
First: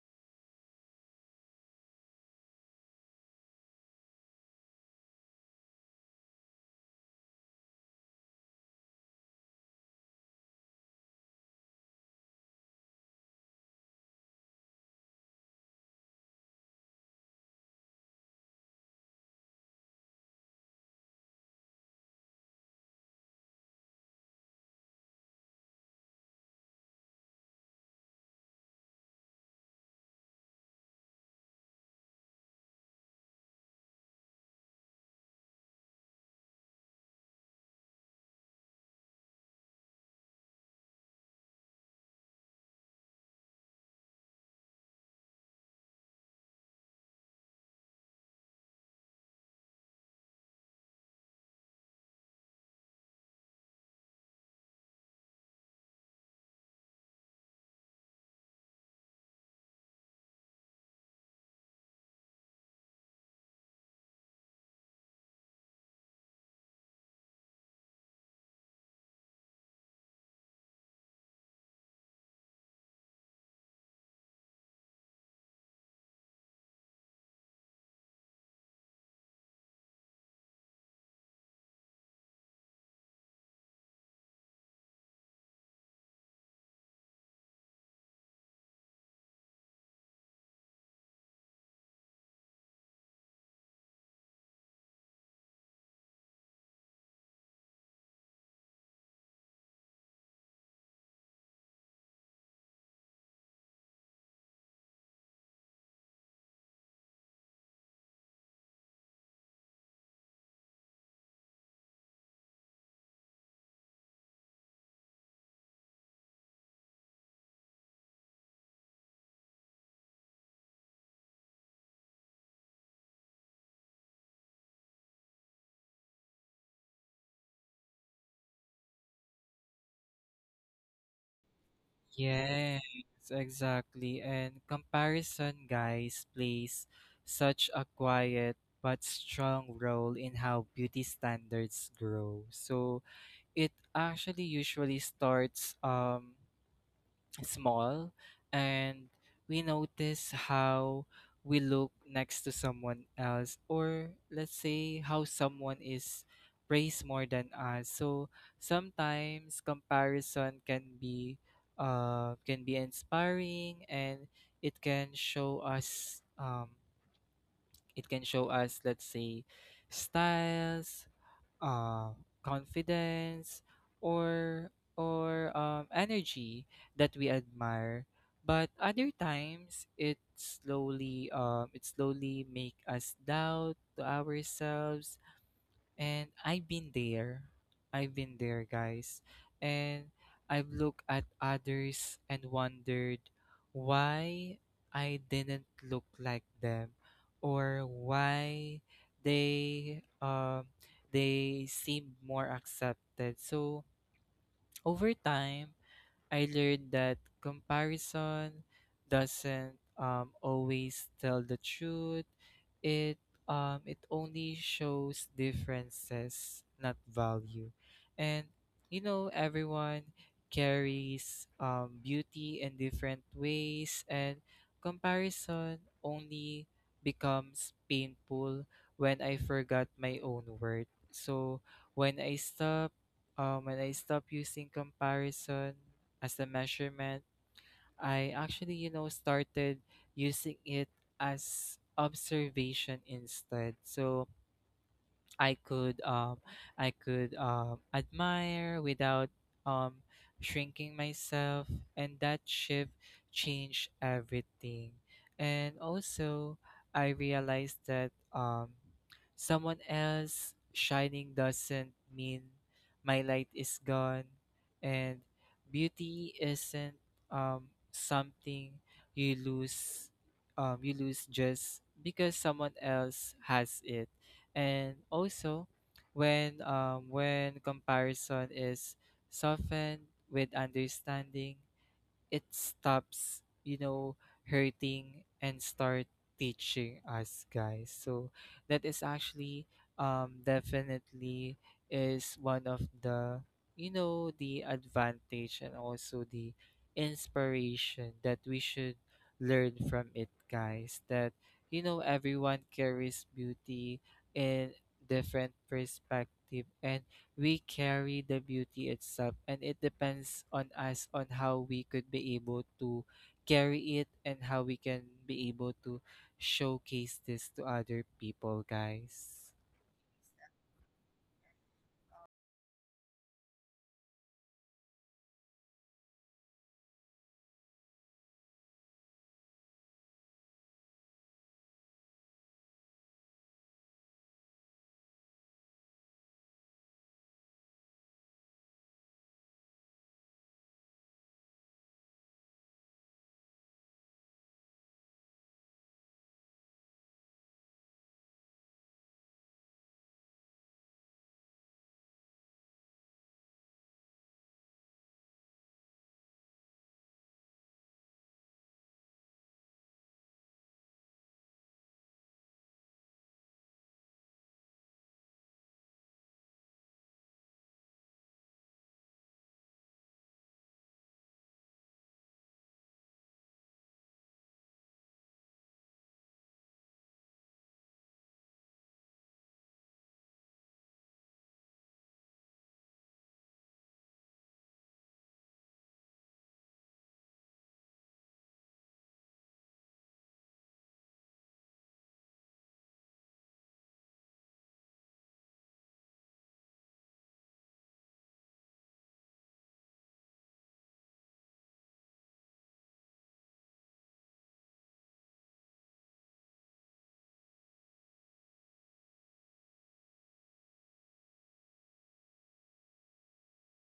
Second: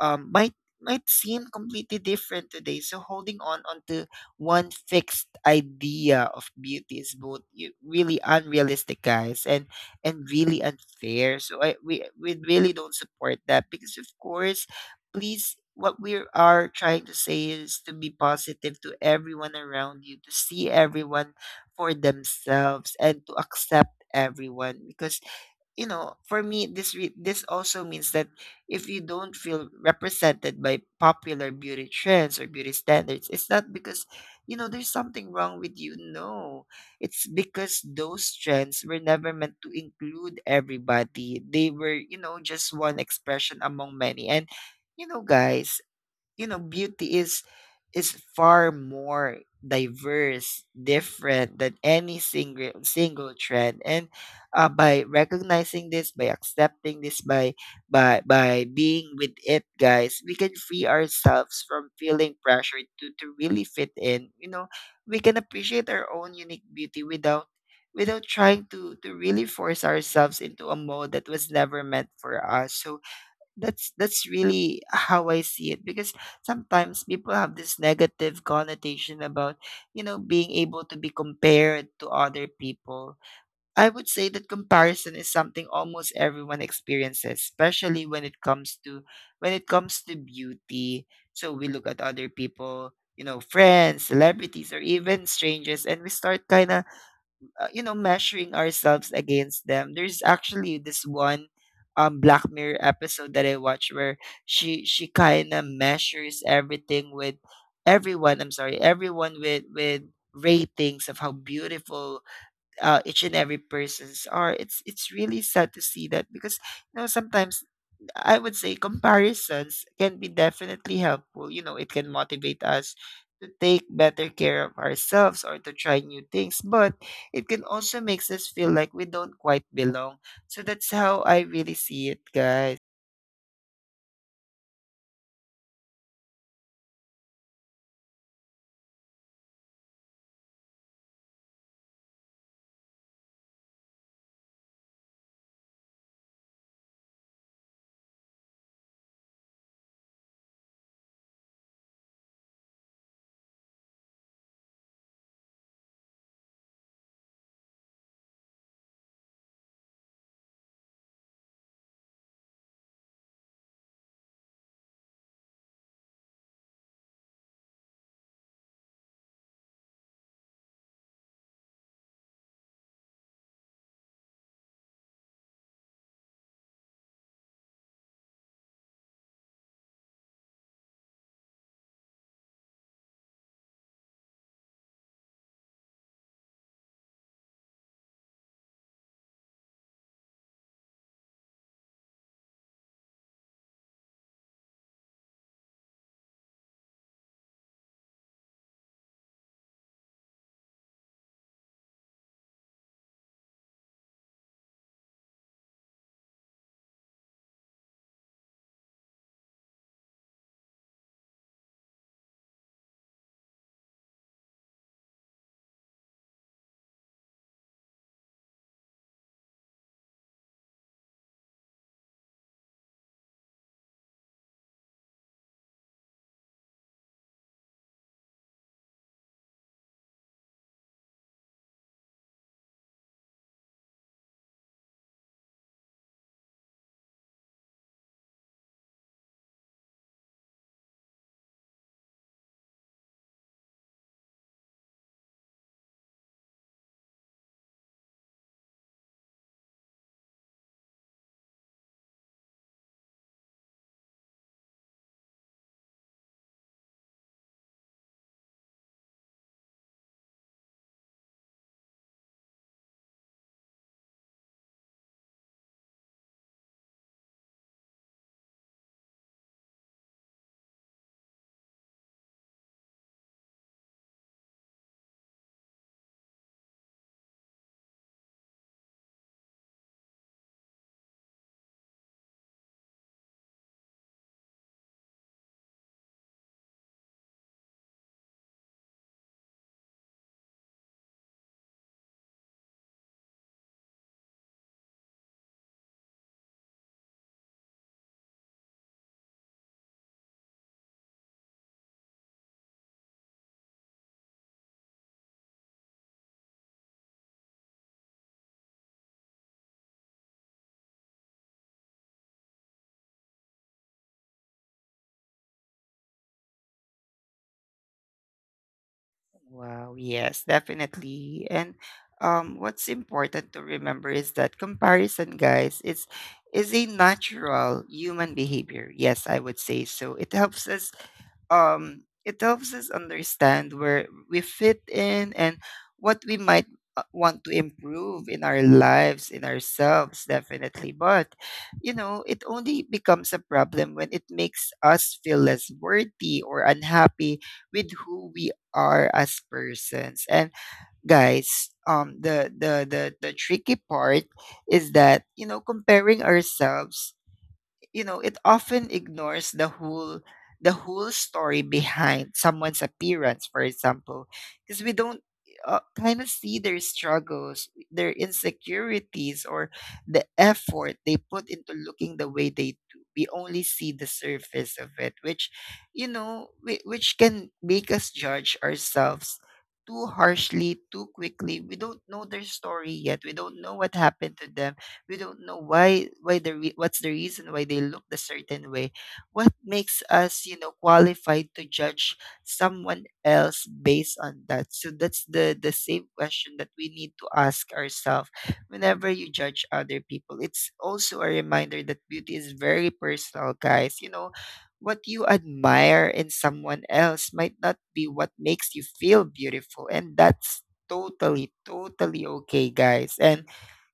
um might might seem completely different today. So holding on onto one fixed idea of beauty is both y- really unrealistic, guys, and and really unfair. So I, we we really don't support that. Because of course, please, what we are trying to say is to be positive to everyone around you, to see everyone for themselves, and to accept everyone. Because you know, for me, this re- this also means that if you don't feel represented by popular beauty trends or beauty standards, it's not because, you know, there's something wrong with you. No, it's because those trends were never meant to include everybody. They were, you know, just one expression among many. And you know, guys, you know, beauty is is far more diverse, different than any single single trend. And, uh, by recognizing this, by accepting this, by by by being with it, guys, we can free ourselves from feeling pressure to to really fit in. You know, we can appreciate our own unique beauty without without trying to to really force ourselves into a mode that was never meant for us. So that's that's really how I see it. Because sometimes people have this negative connotation about, you know, being able to be compared to other people. I would say that comparison is something almost everyone experiences, especially when it comes to when it comes to beauty. So we look at other people, you know, friends, celebrities, or even strangers, and we start kind of uh, you know measuring ourselves against them. There's actually this one um Black Mirror episode that I watched where she she kind of measures everything with everyone, I'm sorry, everyone with with ratings of how beautiful, uh, each and every persons are. It's it's really sad to see that because, you know, sometimes I would say comparisons can be definitely helpful. You know, it can motivate us to take better care of ourselves or to try new things, but it can also makes us feel like we don't quite belong. So that's how I really see it, guys. Yes, exactly. And comparison, guys, plays such a quiet but strong role in how beauty standards grow. So it actually usually starts um small, and we notice how we look next to someone else, or let's say how someone is praised more than us. So sometimes comparison can be, uh, can be inspiring, and it can show us, um, it can show us let's say styles, uh, confidence, or or um, energy that we admire. But other times it slowly, um, it slowly make us doubt to ourselves. And I've been there. I've been there, guys. And I've looked at others and wondered why I didn't look like them, or why they, um they seemed more accepted. So over time I learned that comparison doesn't, um, always tell the truth. It, um, it only shows differences, not value. And you know, everyone carries, um, beauty in different ways, and comparison only becomes painful when I forgot my own worth. So when I stop, um, when I stop using comparison as the measurement. I actually, you know, started using it as observation instead. So I could, um I could um admire without, um shrinking myself, and that shift changed everything. And also I realized that, um someone else shining doesn't mean my light is gone. And beauty isn't, um something you lose, um you lose just because someone else has it. And also, when um, when comparison is softened with understanding, it stops, you know, hurting and start teaching us, guys. So that is actually, um definitely is one of the, you know, the advantage and also the inspiration that we should learn from it, guys. That, you know, everyone carries beauty in different perspective, and we carry the beauty itself, and it depends on us on how we could be able to carry it, and how we can be able to showcase this to other people, guys. Wow, yes, definitely. And um, what's important to remember is that comparison, guys, it's is a natural human behavior. Yes, I would say so. It helps us, um it helps us understand where we fit in and what we might, uh, want to improve in our lives, in ourselves, definitely. But you know, it only becomes a problem when it makes us feel less worthy or unhappy with who we are as persons. And guys, um the the the the tricky part is that, you know, comparing ourselves, you know, it often ignores the whole the whole story behind someone's appearance, for example, because we don't, uh, kind of see their struggles, their insecurities, or the effort they put into looking the way they do. We only see the surface of it, which, you know, whi- which can make us judge ourselves too harshly, too quickly. We don't know their story yet. We don't know what happened to them. We don't know why why the re- what's the reason why they look the certain way. What makes us, you know, qualified to judge someone else based on that? So that's the the same question that we need to ask ourselves whenever you judge other people. It's also a reminder that beauty is very personal, guys. You know, what you admire in someone else might not be what makes you feel beautiful, and that's totally totally okay, guys. And,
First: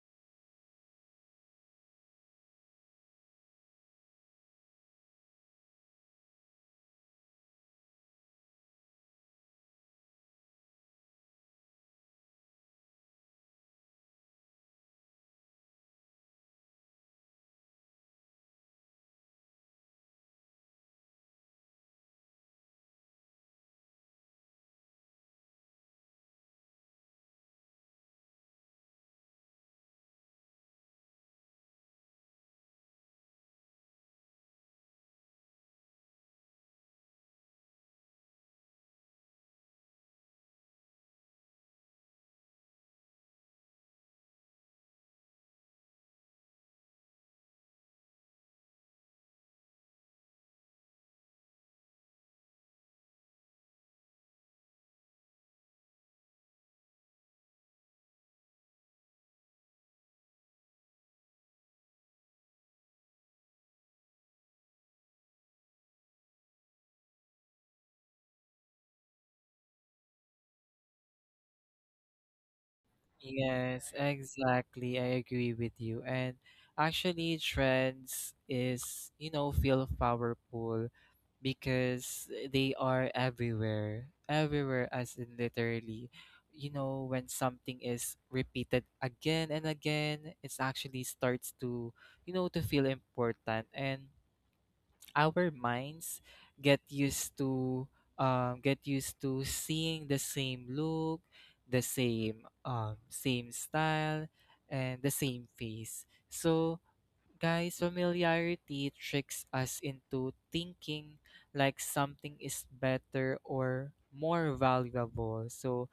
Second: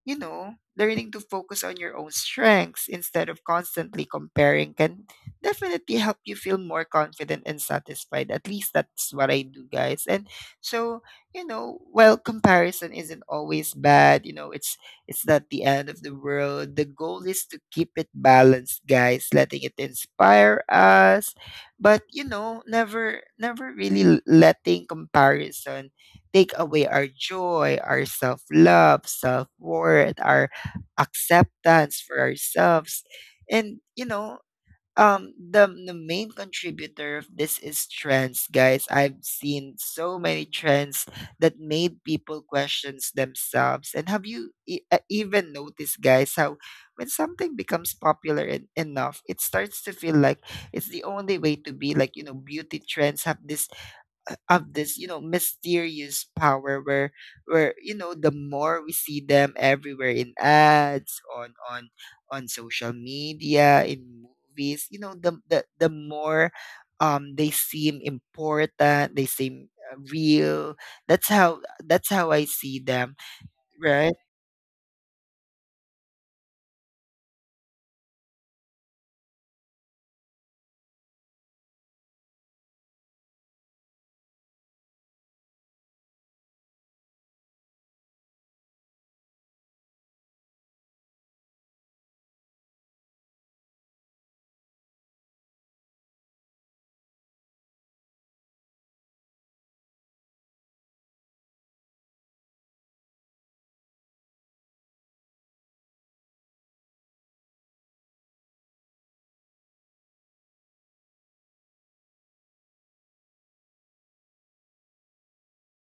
you know, learning to focus on your own strengths instead of constantly comparing can definitely help you feel more confident and satisfied. At least that's what I do, guys. And so, you know, while comparison isn't always bad, you know, it's it's not the end of the world. The goal is to keep it balanced, guys, letting it inspire us, but you know, never never really l- letting comparison take away our joy, our self love, self worth, our acceptance for ourselves. And, you know, um, the, the main contributor of this is trends, guys. I've seen so many trends that made people questions themselves. And have you, e- uh, even noticed, guys, how when something becomes popular en- enough, it starts to feel like it's the only way to be. Like, you know, beauty trends have this of this you know, mysterious power where where you know, the more we see them everywhere, in ads, on on on social media, in movies, you know, the the, the more um they seem important, they seem, uh, real. That's how that's how I see them. Yes, Right. exactly. I agree with you. And actually, trends is, you know, feel powerful because they are everywhere, everywhere, as in literally. You know, when something is repeated again and again, it's actually starts to, you know, to feel important. And our minds get used to, um, get used to seeing the same look, the same, um, same style, and the same face. So guys, familiarity tricks us into thinking like something is better or more valuable. So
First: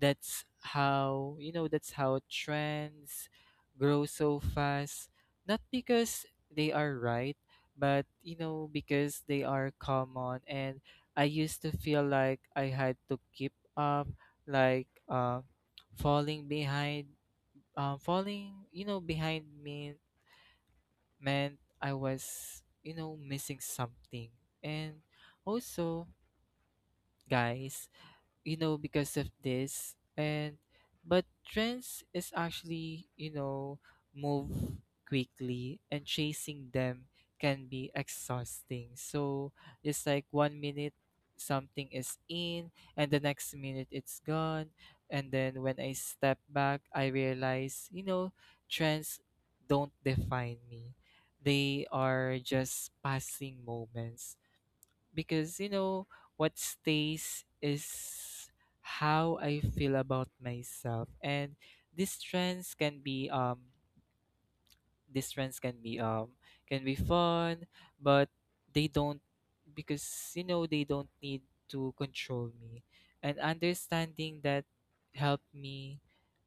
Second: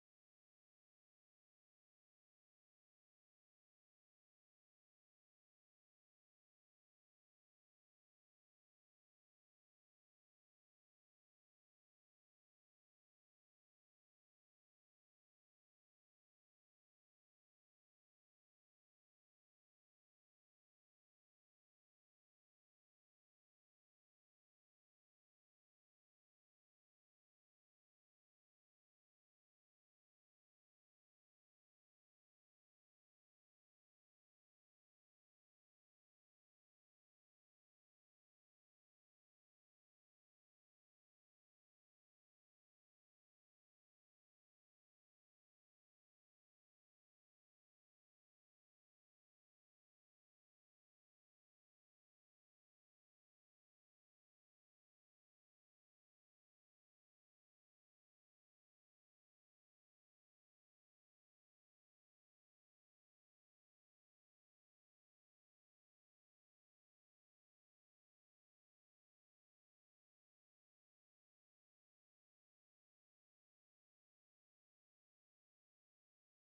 that's how, you know, that's how trends grow so fast. Not because they are right, but, you know, because they are common. And I used to feel like I had to keep up, like, uh, falling behind, um, falling, you know, behind me, meant I was, you know, missing something. And also, guys, you know, because of this, and but trends is actually, you know, move quickly, and chasing them can be exhausting. So it's like one minute something is in, and the next minute it's gone. And then when I step back, I realize, you know, trends don't define me. They are just passing moments. Because, you know, what stays is how I feel about myself. And these trends can be, um these trends can be um can be fun, but they don't, because, you know, they don't need to control me. And understanding that helped me,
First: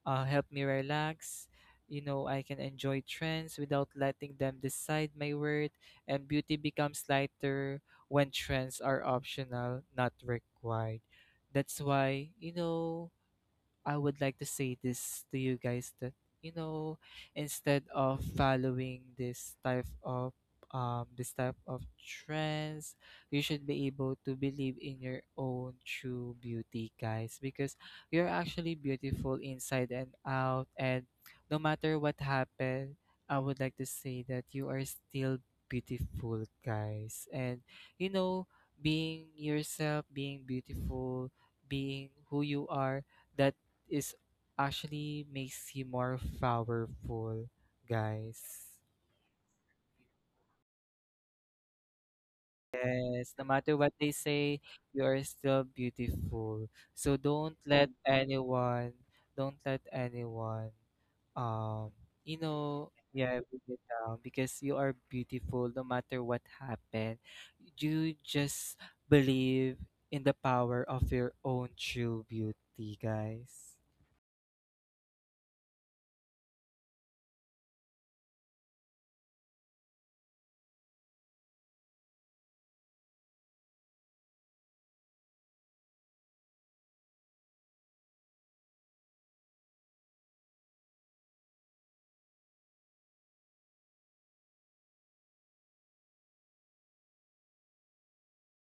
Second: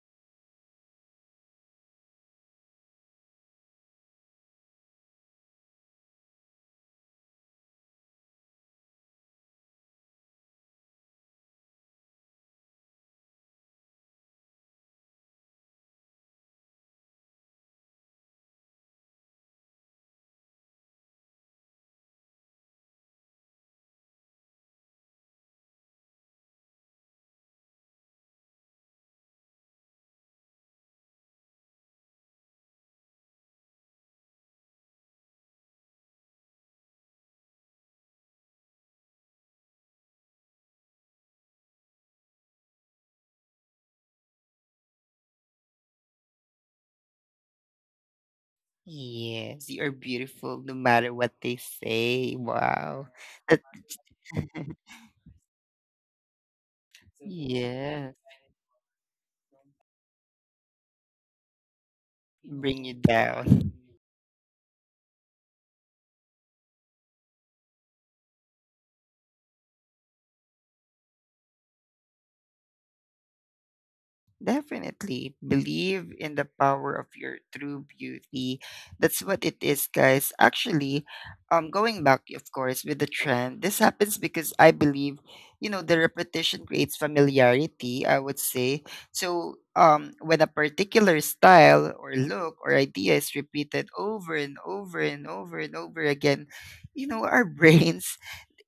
uh help me relax. You know, I can enjoy trends without letting them decide my worth. And beauty becomes lighter when trends are optional, not required. That's why, you know, I would like to say this to you guys, that you know, instead of following this type of, um this type of trends, you should be able to believe in your own true beauty, guys, because you're actually beautiful inside and out. And no matter what happened, I would like to say that you are still beautiful, guys. And you know, being yourself, being beautiful, being who you are, that is actually makes you more powerful, guys. Yes, you are beautiful no matter what they say. Wow. Yes, no That, matter what they say, [LAUGHS] you are still beautiful. So don't let yeah. anyone, don't let anyone, um, you Bring know, you yeah, bring down. it down, because you are beautiful no matter what happened. You just believe in the power of your own true beauty, guys. Definitely believe in the power of your true beauty. That's what it is, guys. Actually, um, going back, of course, with the trend, this happens because I believe, you know, the repetition creates familiarity, I would say. So, um, when a particular style or look or idea is repeated over and over and over and over again, you know, our [LAUGHS] brains,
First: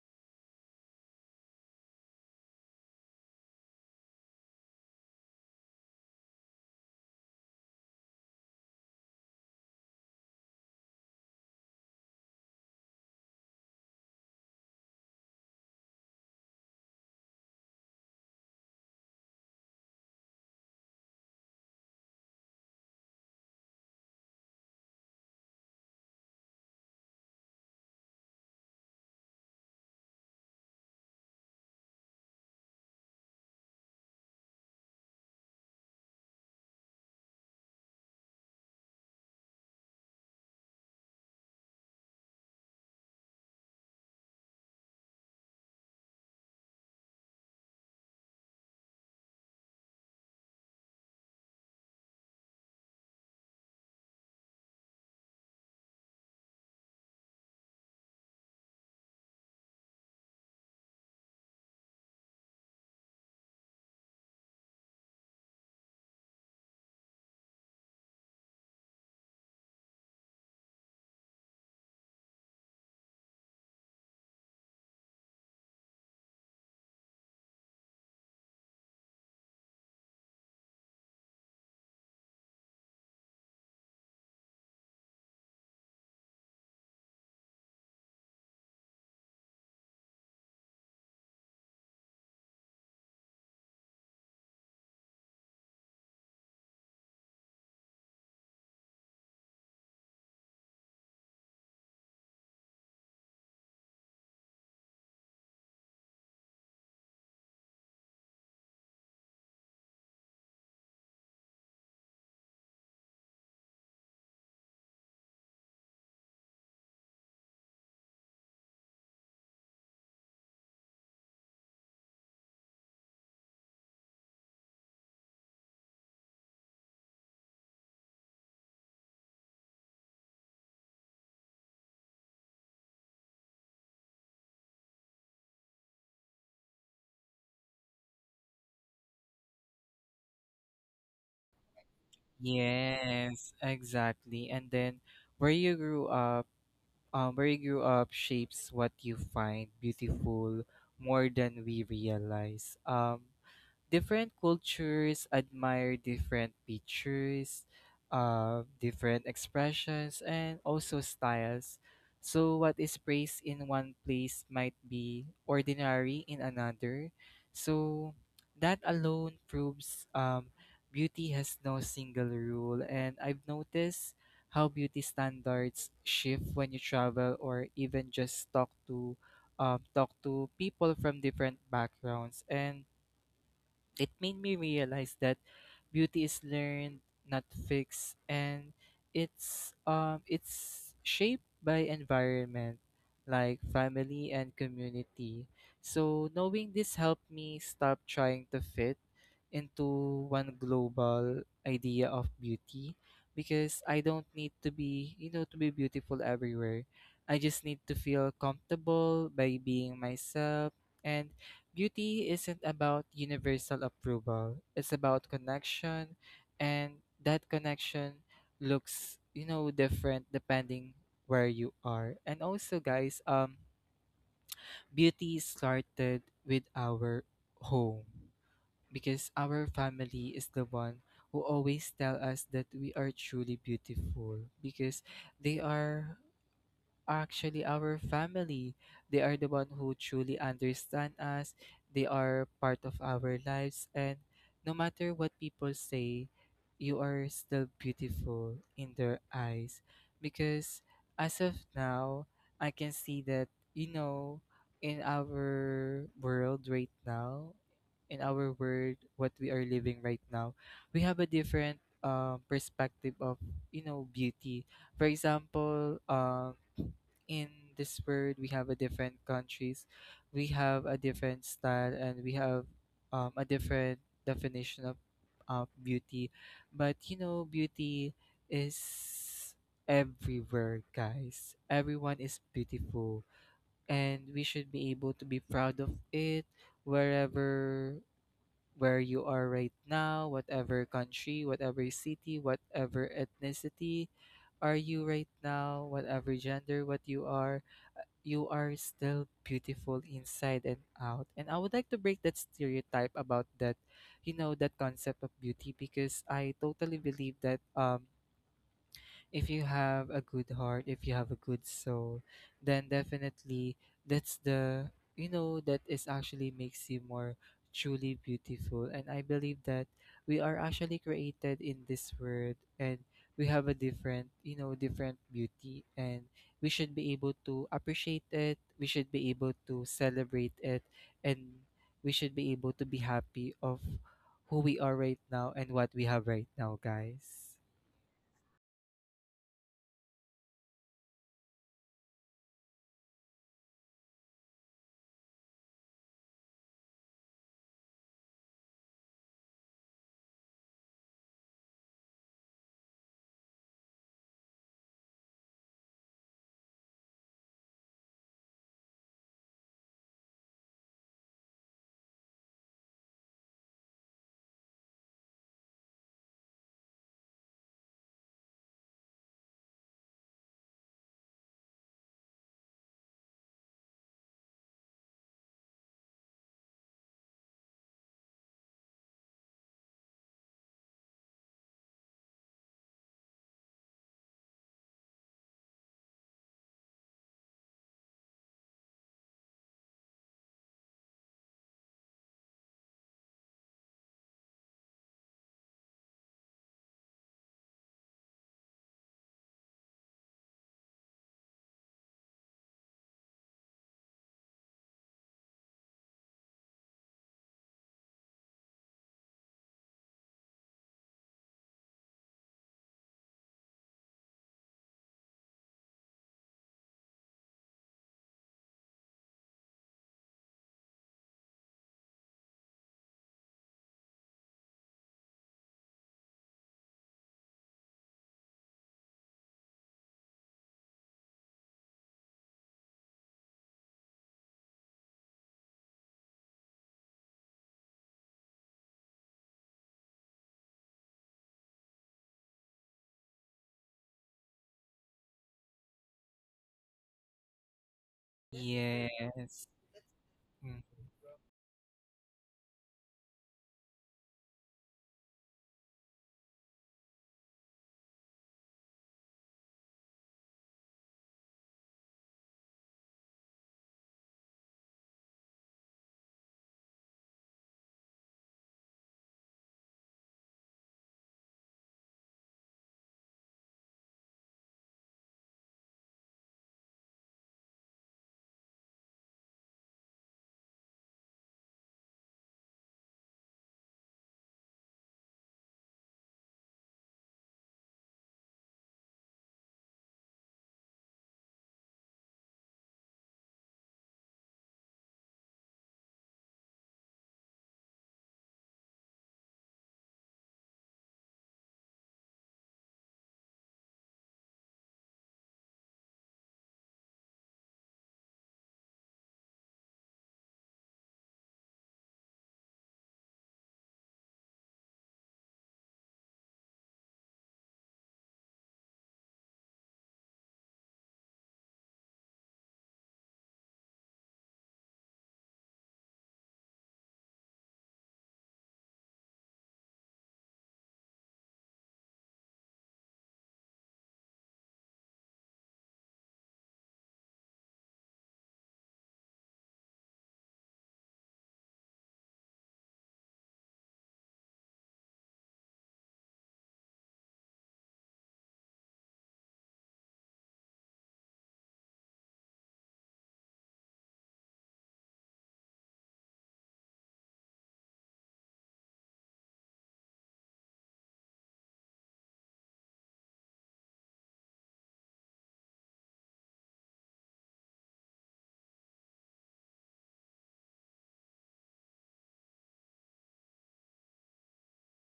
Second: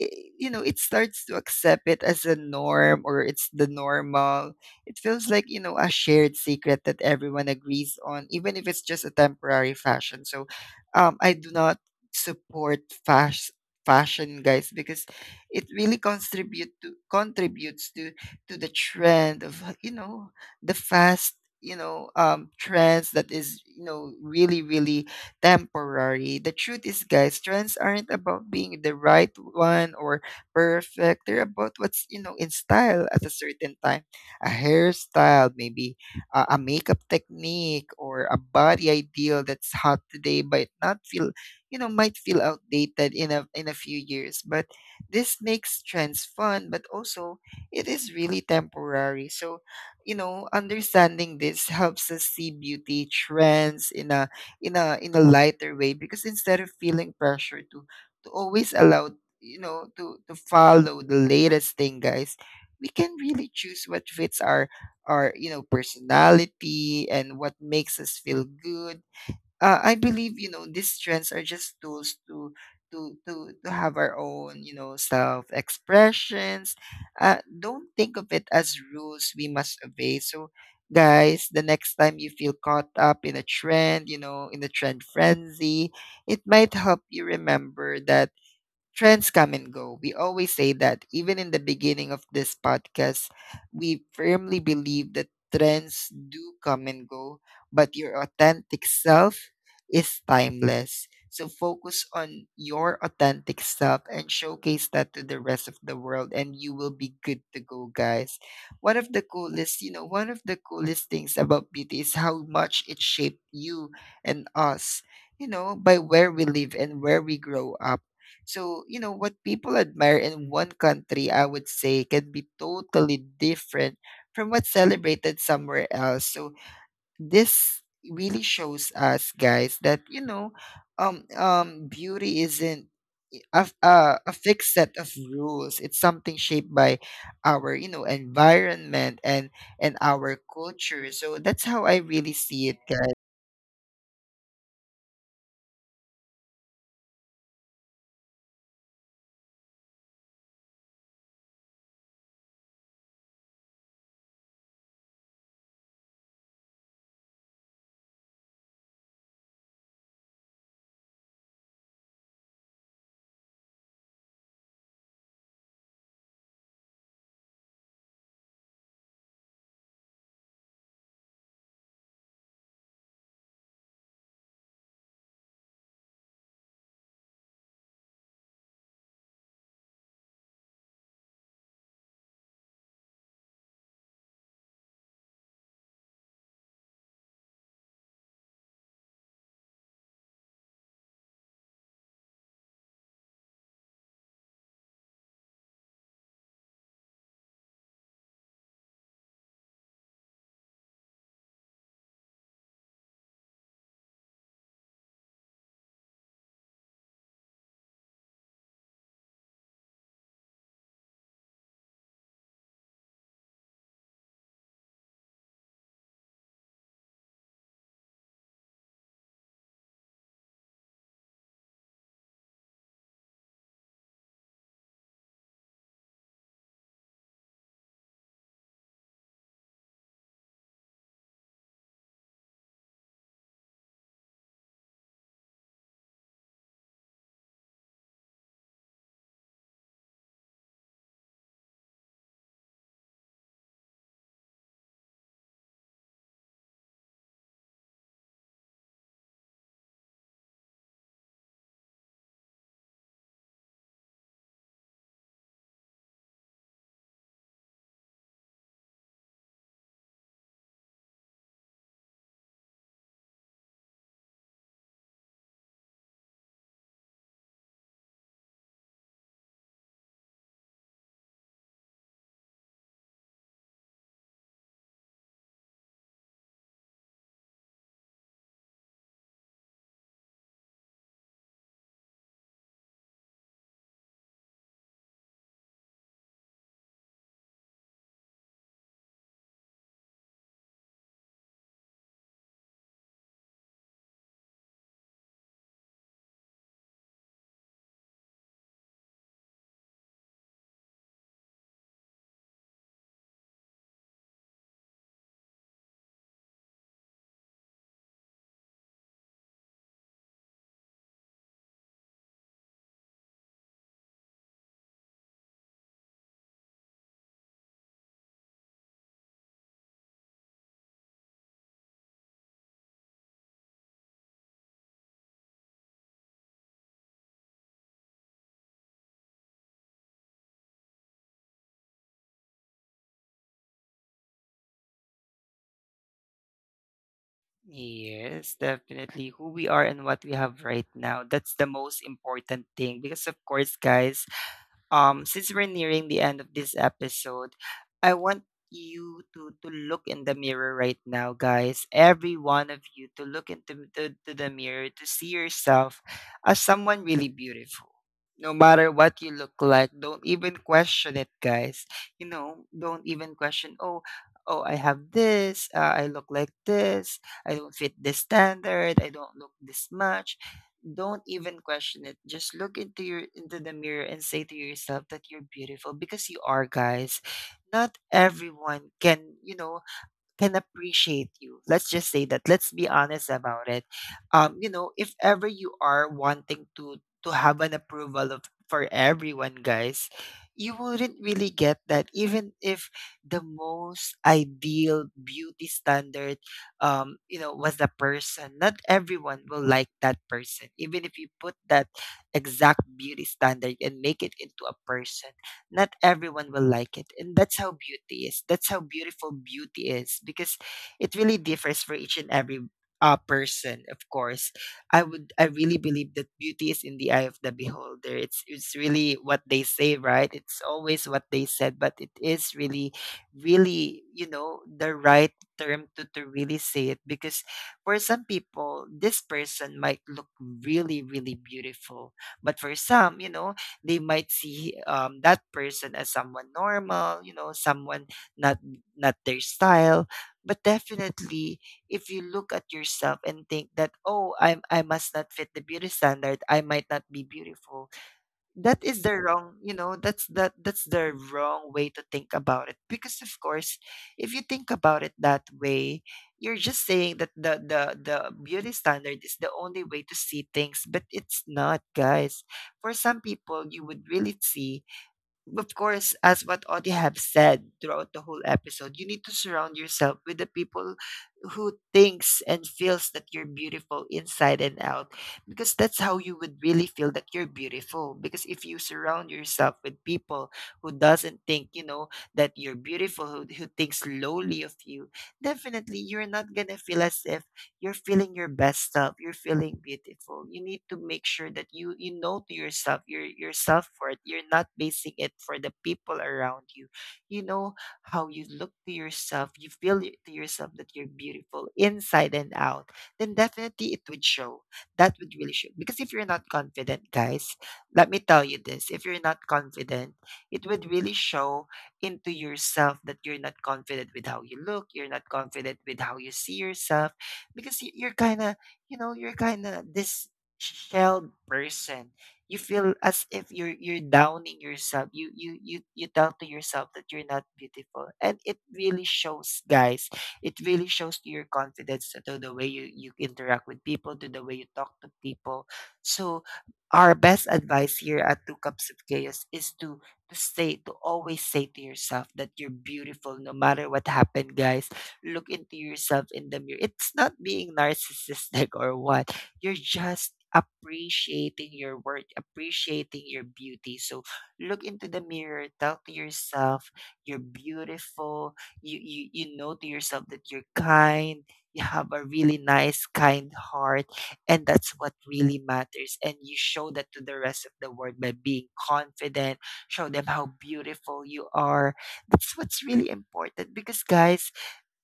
i- you know, it starts to accept it as a norm, or it's the normal. It feels like, you know, a shared secret that everyone agrees on, even if it's just a temporary fashion. So, um, I do not support fas- fashion, guys, because it really contribute to contributes to to the trend of, you know, the fast, you know, um trends that is, you know, really really temporary. The truth is, guys, trends aren't about being the right one or perfect. They're about what's, you know, in style at a certain time. A hairstyle, maybe a, a makeup technique, or a body ideal that's hot today but not feel, you know, might feel outdated in a in a few years. But this makes trends fun, but also it is really temporary. So, you know, understanding this helps us see beauty trends in a in a in a lighter way, because instead of feeling pressure to to always allow, you know, to to follow the latest thing, guys, we can really choose what fits our our, you know, personality, and what makes us feel good. uh, I believe, you know, these trends are just tools to to to to have our own, you know, self expressions. Uh, don't think of it as rules we must obey. So, guys, the next time you feel caught up in a trend, you know, in a trend frenzy, it might help you remember that Trends come and go. We always say that. Even in the beginning of this podcast, we firmly believe that trends do come and go, but your authentic self is timeless. So focus on your authentic self and showcase that to the rest of the world, and you will be good to go, guys. One of the coolest, you know, one of the coolest things about beauty is how much it shaped you and us, you know, by where we live and where we grow up. So, you know, what people admire in one country, I would say, can be totally different from what's celebrated somewhere else. So, this really shows us, guys, that, you know, um, um, beauty isn't i- a, f- uh, a fixed set of rules. It's something shaped by our, you know, environment, and and our culture. So, that's how I really see it. Yes, exactly. And then where you grew up, um, where you grew up shapes what you find beautiful more than we realize. Um, different cultures admire different pictures, uh, different expressions, and also styles. So what is praised in one place might be ordinary in another. So that alone proves, um, beauty has no single rule. And I've noticed how beauty standards shift when you travel, or even just talk to, um, talk to people from different backgrounds. And it made me realize that beauty is learned, not fixed, and it's, um it's shaped by environment, like family and community. So knowing this helped me stop trying to fit into one global idea of beauty, because I don't need to be, you know, to be beautiful everywhere. I just need to feel comfortable by being myself. And beauty isn't about universal approval. It's about connection, and that connection looks, you know, different depending where you are. And also, guys, um, beauty started with our home, because our family is the one who always tell us that we are truly beautiful, because they are actually our family. They are the one who truly understand us. They are part of our lives. And no matter what people say, you are still beautiful in their eyes. Because as of now, I can see that, you know, in our world right now, in our world what we are living right now, we have a different, um, perspective of, you know, beauty. For example, um in this world we have a different countries, we have a different style, and we have um, a different definition of uh, beauty. But you know beauty is everywhere, guys. Everyone is beautiful and we should be able to be proud of it, wherever where you are right now, whatever country, whatever city, whatever ethnicity are you right now, whatever gender what you are, you are still beautiful inside and out. And I would like to break that stereotype about that, you know, that concept of beauty, because I totally believe that um if you have a good heart, if you have a good soul, then definitely that's the you know that is actually makes you more truly beautiful. And I believe that we are actually created in this world, and we have a different, you know, different beauty, and we should be able to appreciate it, we should be able to celebrate it, and we should be able to be happy of who we are right now and what we have right now, guys. Yes, definitely. Who we are and what we have right now, that's the most important thing. Because, of course, guys, um since we're nearing the end of this episode, I want you to to look in the mirror right now, guys, every one of you, to look into to, to the mirror, to see yourself as someone really beautiful, no matter what you look like. Don't even question it, guys. You know, don't even question, oh, oh I have this, uh, I look like this, I don't fit this standard, I don't look this much. Don't even question it. Just look into your into the mirror and say to yourself that you're beautiful, because you are, guys. Not everyone can, you know, can appreciate you. Let's just say that. Let's be honest about it. Um, you know, if ever you are wanting to to have an approval of, for everyone, guys, you wouldn't really get that. Even if the most ideal beauty standard, um, you know, was the person. Not everyone will like that person. Even if you put that exact beauty standard and make it into a person, not everyone will like it. And that's how beauty is. That's how beautiful beauty is, because it really differs for each and every, uh, person, of course. I would I really believe that beauty is in the eye of the beholder. It's it's really what they say, right? It's always what they said, but it is really really, you know, the right term to, to really say it, because for some people this person might look really really beautiful, but for some, you know, they might see, um, that person as someone normal, you know, someone not not their style. But definitely, if you look at yourself and think that, oh, I am I must not fit the beauty standard, I might not be beautiful, that is the wrong, Yes. you know, that's that Mm. that's the wrong way to think about it, because, of course, if you think about it that way, you're just saying that the the the beauty standard is the only way to see things, but it's not, guys. For some people you would really see, of course, as what Audie have said throughout the whole episode, you need to surround yourself with the people who thinks and feels that you're beautiful inside and out, because that's how you would really feel that you're beautiful. Because if you surround yourself with people who doesn't think, you know, that you're beautiful, who, who thinks lowly of you, definitely you're not gonna feel as if you're feeling your best self, you're feeling beautiful. You need to make sure that you you know, to yourself, your your self worth, you're not basing it for the people around you, you know, how you look to yourself, you feel, y- to yourself that you're beautiful inside and out, then definitely it would show. That would really show, because if you're not confident, guys, let me tell you this, if you're not confident, it would really show into yourself that you're not confident with how you look, you're not confident with how you see yourself, because, y- you're kind of, you know, you're kind of this shelled person. You feel as if you're you're downing yourself, you you you you tell to yourself that you're not beautiful, and it really shows, guys. It really shows to your confidence, to the way you you interact with people, to the way you talk to people. So our best advice here at Two Cups of Chaos is to to say, to always say to yourself that you're beautiful, no matter what happened, guys. Look into yourself in the mirror. It's not being narcissistic, [LAUGHS] or what. You're just appreciating your work, appreciating your beauty. So look into the mirror, tell to yourself you're beautiful. You you you know to yourself that you're kind. You have a really nice, kind heart, and that's what really matters. And you show that to the rest of the world by being confident, show them how beautiful you are. That's what's really important, because, guys,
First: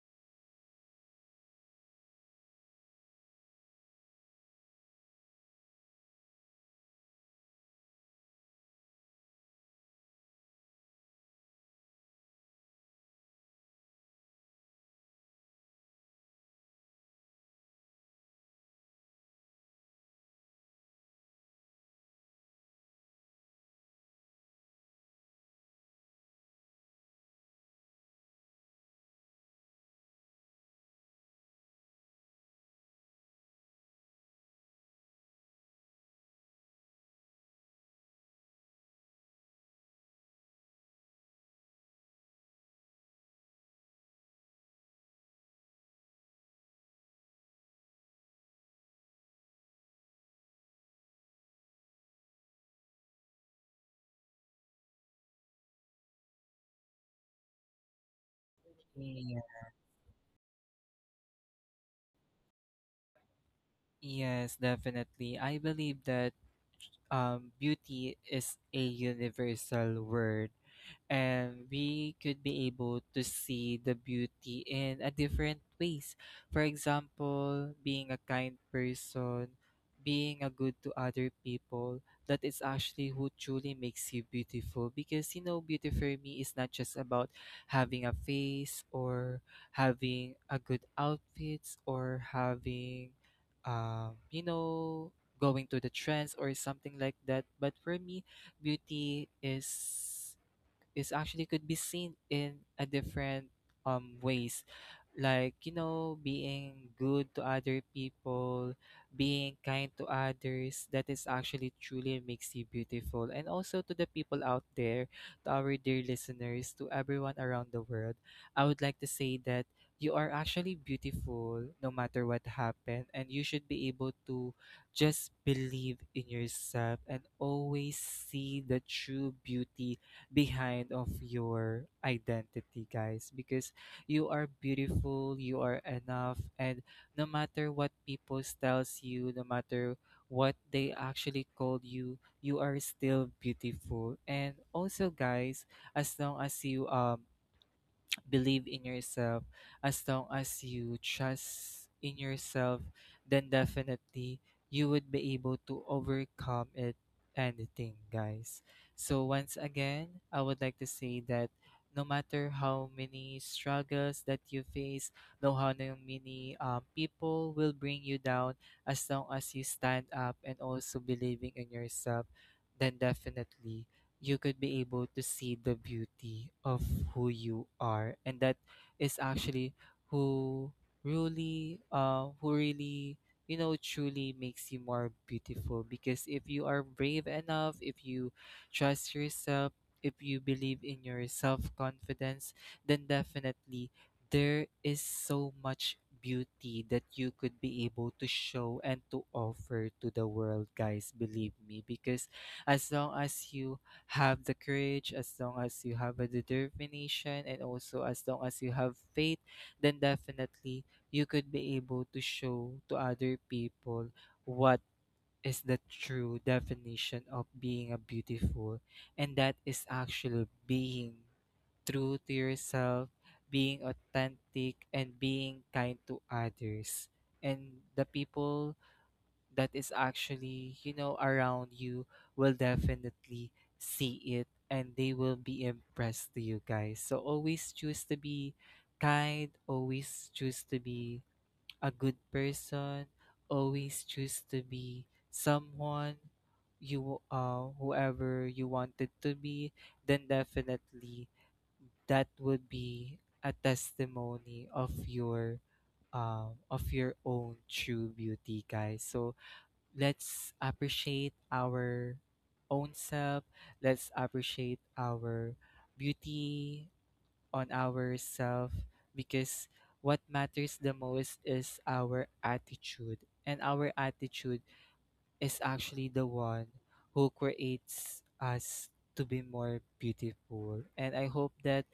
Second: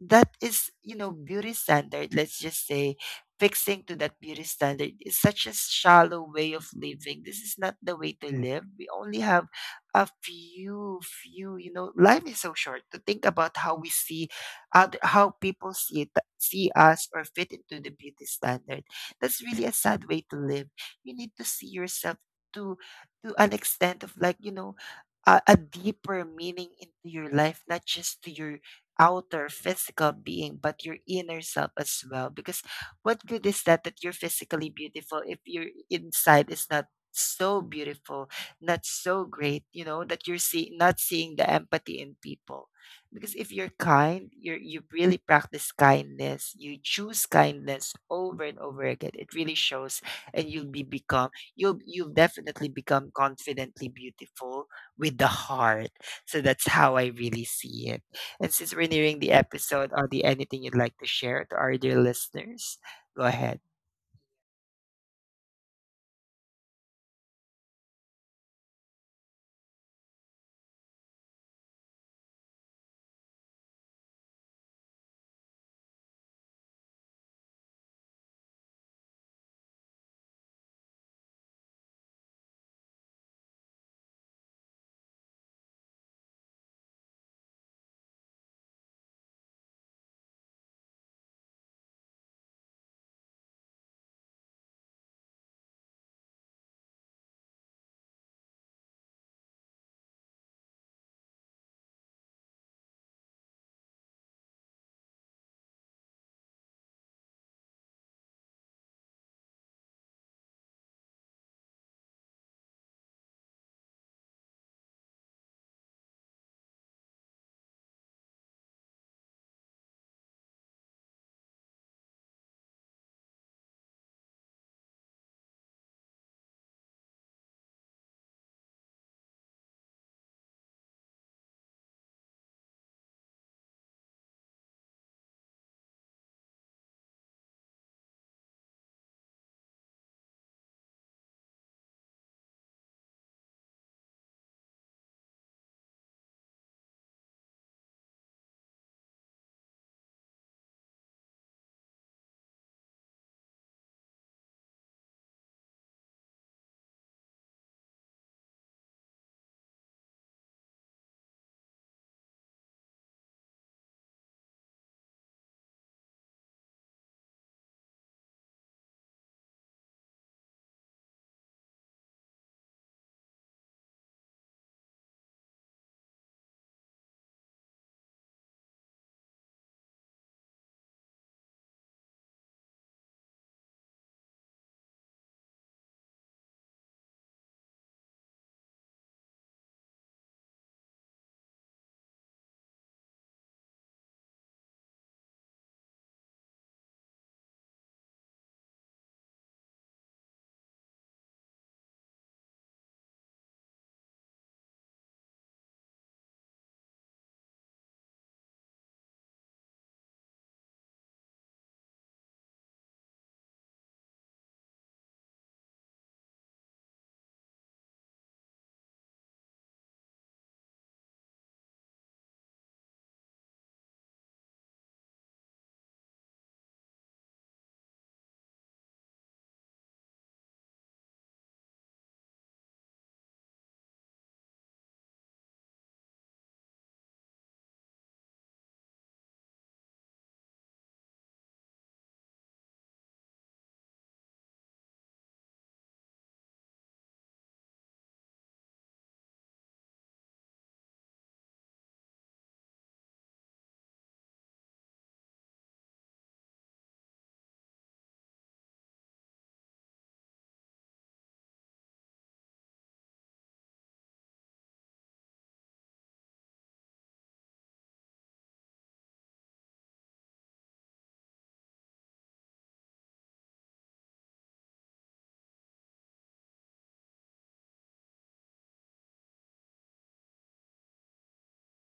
that is, you know, beauty standard. Let's just say fixing to that beauty standard is such a shallow way of living. This is not the way to live. We only have a few, few, you know, life is so short to think about how we see other, how people see it, see us, or fit into the beauty standard. That's really a sad way to live. You need to see yourself to to an extent of like, you know, a, a deeper meaning into your life, not just to your outer physical being but your inner self as well, because what good is that that you're physically beautiful if your inside is not so beautiful, not so great, you know, that you're seeing, not seeing the empathy in people, because if you're kind, you you really practice kindness, you choose kindness over and over again, it really shows. And you'll be become you'll you'll definitely become confidently beautiful with the heart. So that's how I really see it. And since we're nearing the Yeah. episode, are there anything you'd like to share to our dear listeners? Go ahead. Yes, definitely. I believe that um, beauty is a universal word, and we could be able to see the beauty in a different ways. For example, being a kind person, being a good to other people, that is actually who truly makes you beautiful, because you know beauty for me is not just about having a face, or having a good outfits, or having um you know going to the trends or something like that. But for me, beauty is is actually could be seen in a different um ways, like you know, being good to other people, being kind to others, that is actually truly makes you beautiful. And also, to the people out there, to our dear listeners, to everyone around the world, I would like to say that you are actually beautiful no matter what happened, and you should be able to just believe in yourself and always see the true beauty behind of your identity, guys, because you are beautiful, you are enough, and no matter what people tells you, no matter what they actually called you, you are still beautiful. And also, guys, as long as you um believe in yourself, as long as you trust in yourself, then definitely you would be able to overcome it anything, guys. So once again, I would like to say that no matter how many struggles that you face, no how no many um, people will bring you down, as long as you stand up and also believing in yourself, then definitely you could be able to see the beauty of who you are, and that is actually who really uh who really you know truly makes you more beautiful, because if you are brave enough, if you trust yourself, if you believe in your self confidence, then definitely there is so much beauty that you could be able to show and to offer to the world, guys. Believe me, because as long as you have the courage, as long as you have a determination, and also as long as you have faith, then definitely you could be able to show to other people what is the true definition of being a beautiful. And that is actually being true to yourself, being authentic, and being kind to others. And the people that is actually, you know, around you will definitely see it, and they will be impressed to you, guys. So always choose to be kind, always choose to be a good person, always choose to be someone, you uh whoever you wanted to be, then definitely that would be a testimony of your um of your own true beauty, guys. So let's appreciate our own self, let's appreciate our beauty on ourself, because what matters the most is our attitude, and our attitude is actually the one who creates us to be more beautiful. And I hope that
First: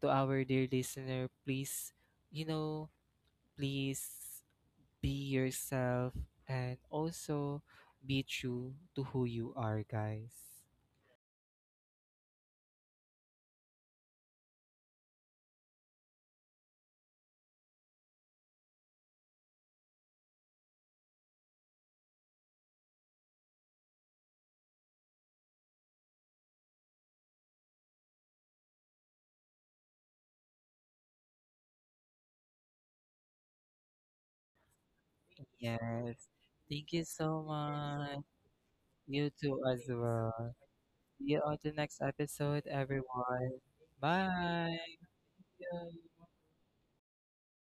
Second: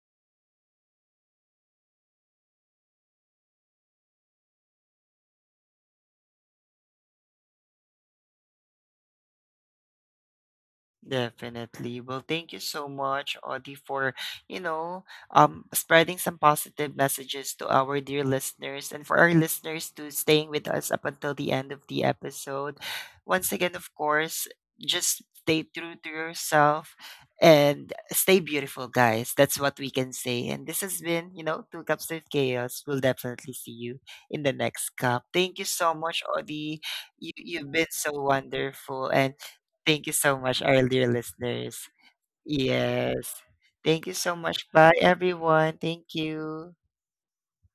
to our dear listener, please, you know, please be yourself and also be true to who you are, guys. Definitely. Well, thank you so much, Audie, for you know um spreading some positive messages to our dear listeners, and for our listeners to staying with us up until the end of the episode. Once again, of course, just stay true to yourself and stay beautiful, guys. That's what we can say. And this has been, you know, Two Cups of Chaos. We'll definitely see you in the next cup. Thank you so much, Yes. Audie. Thank you You so You've been so much. wonderful, You and too as thank you so well. much, our dear See you on the listeners. next episode, Yes. everyone. Thank you so much. Bye. Bye, everyone. Yeah. Thank you.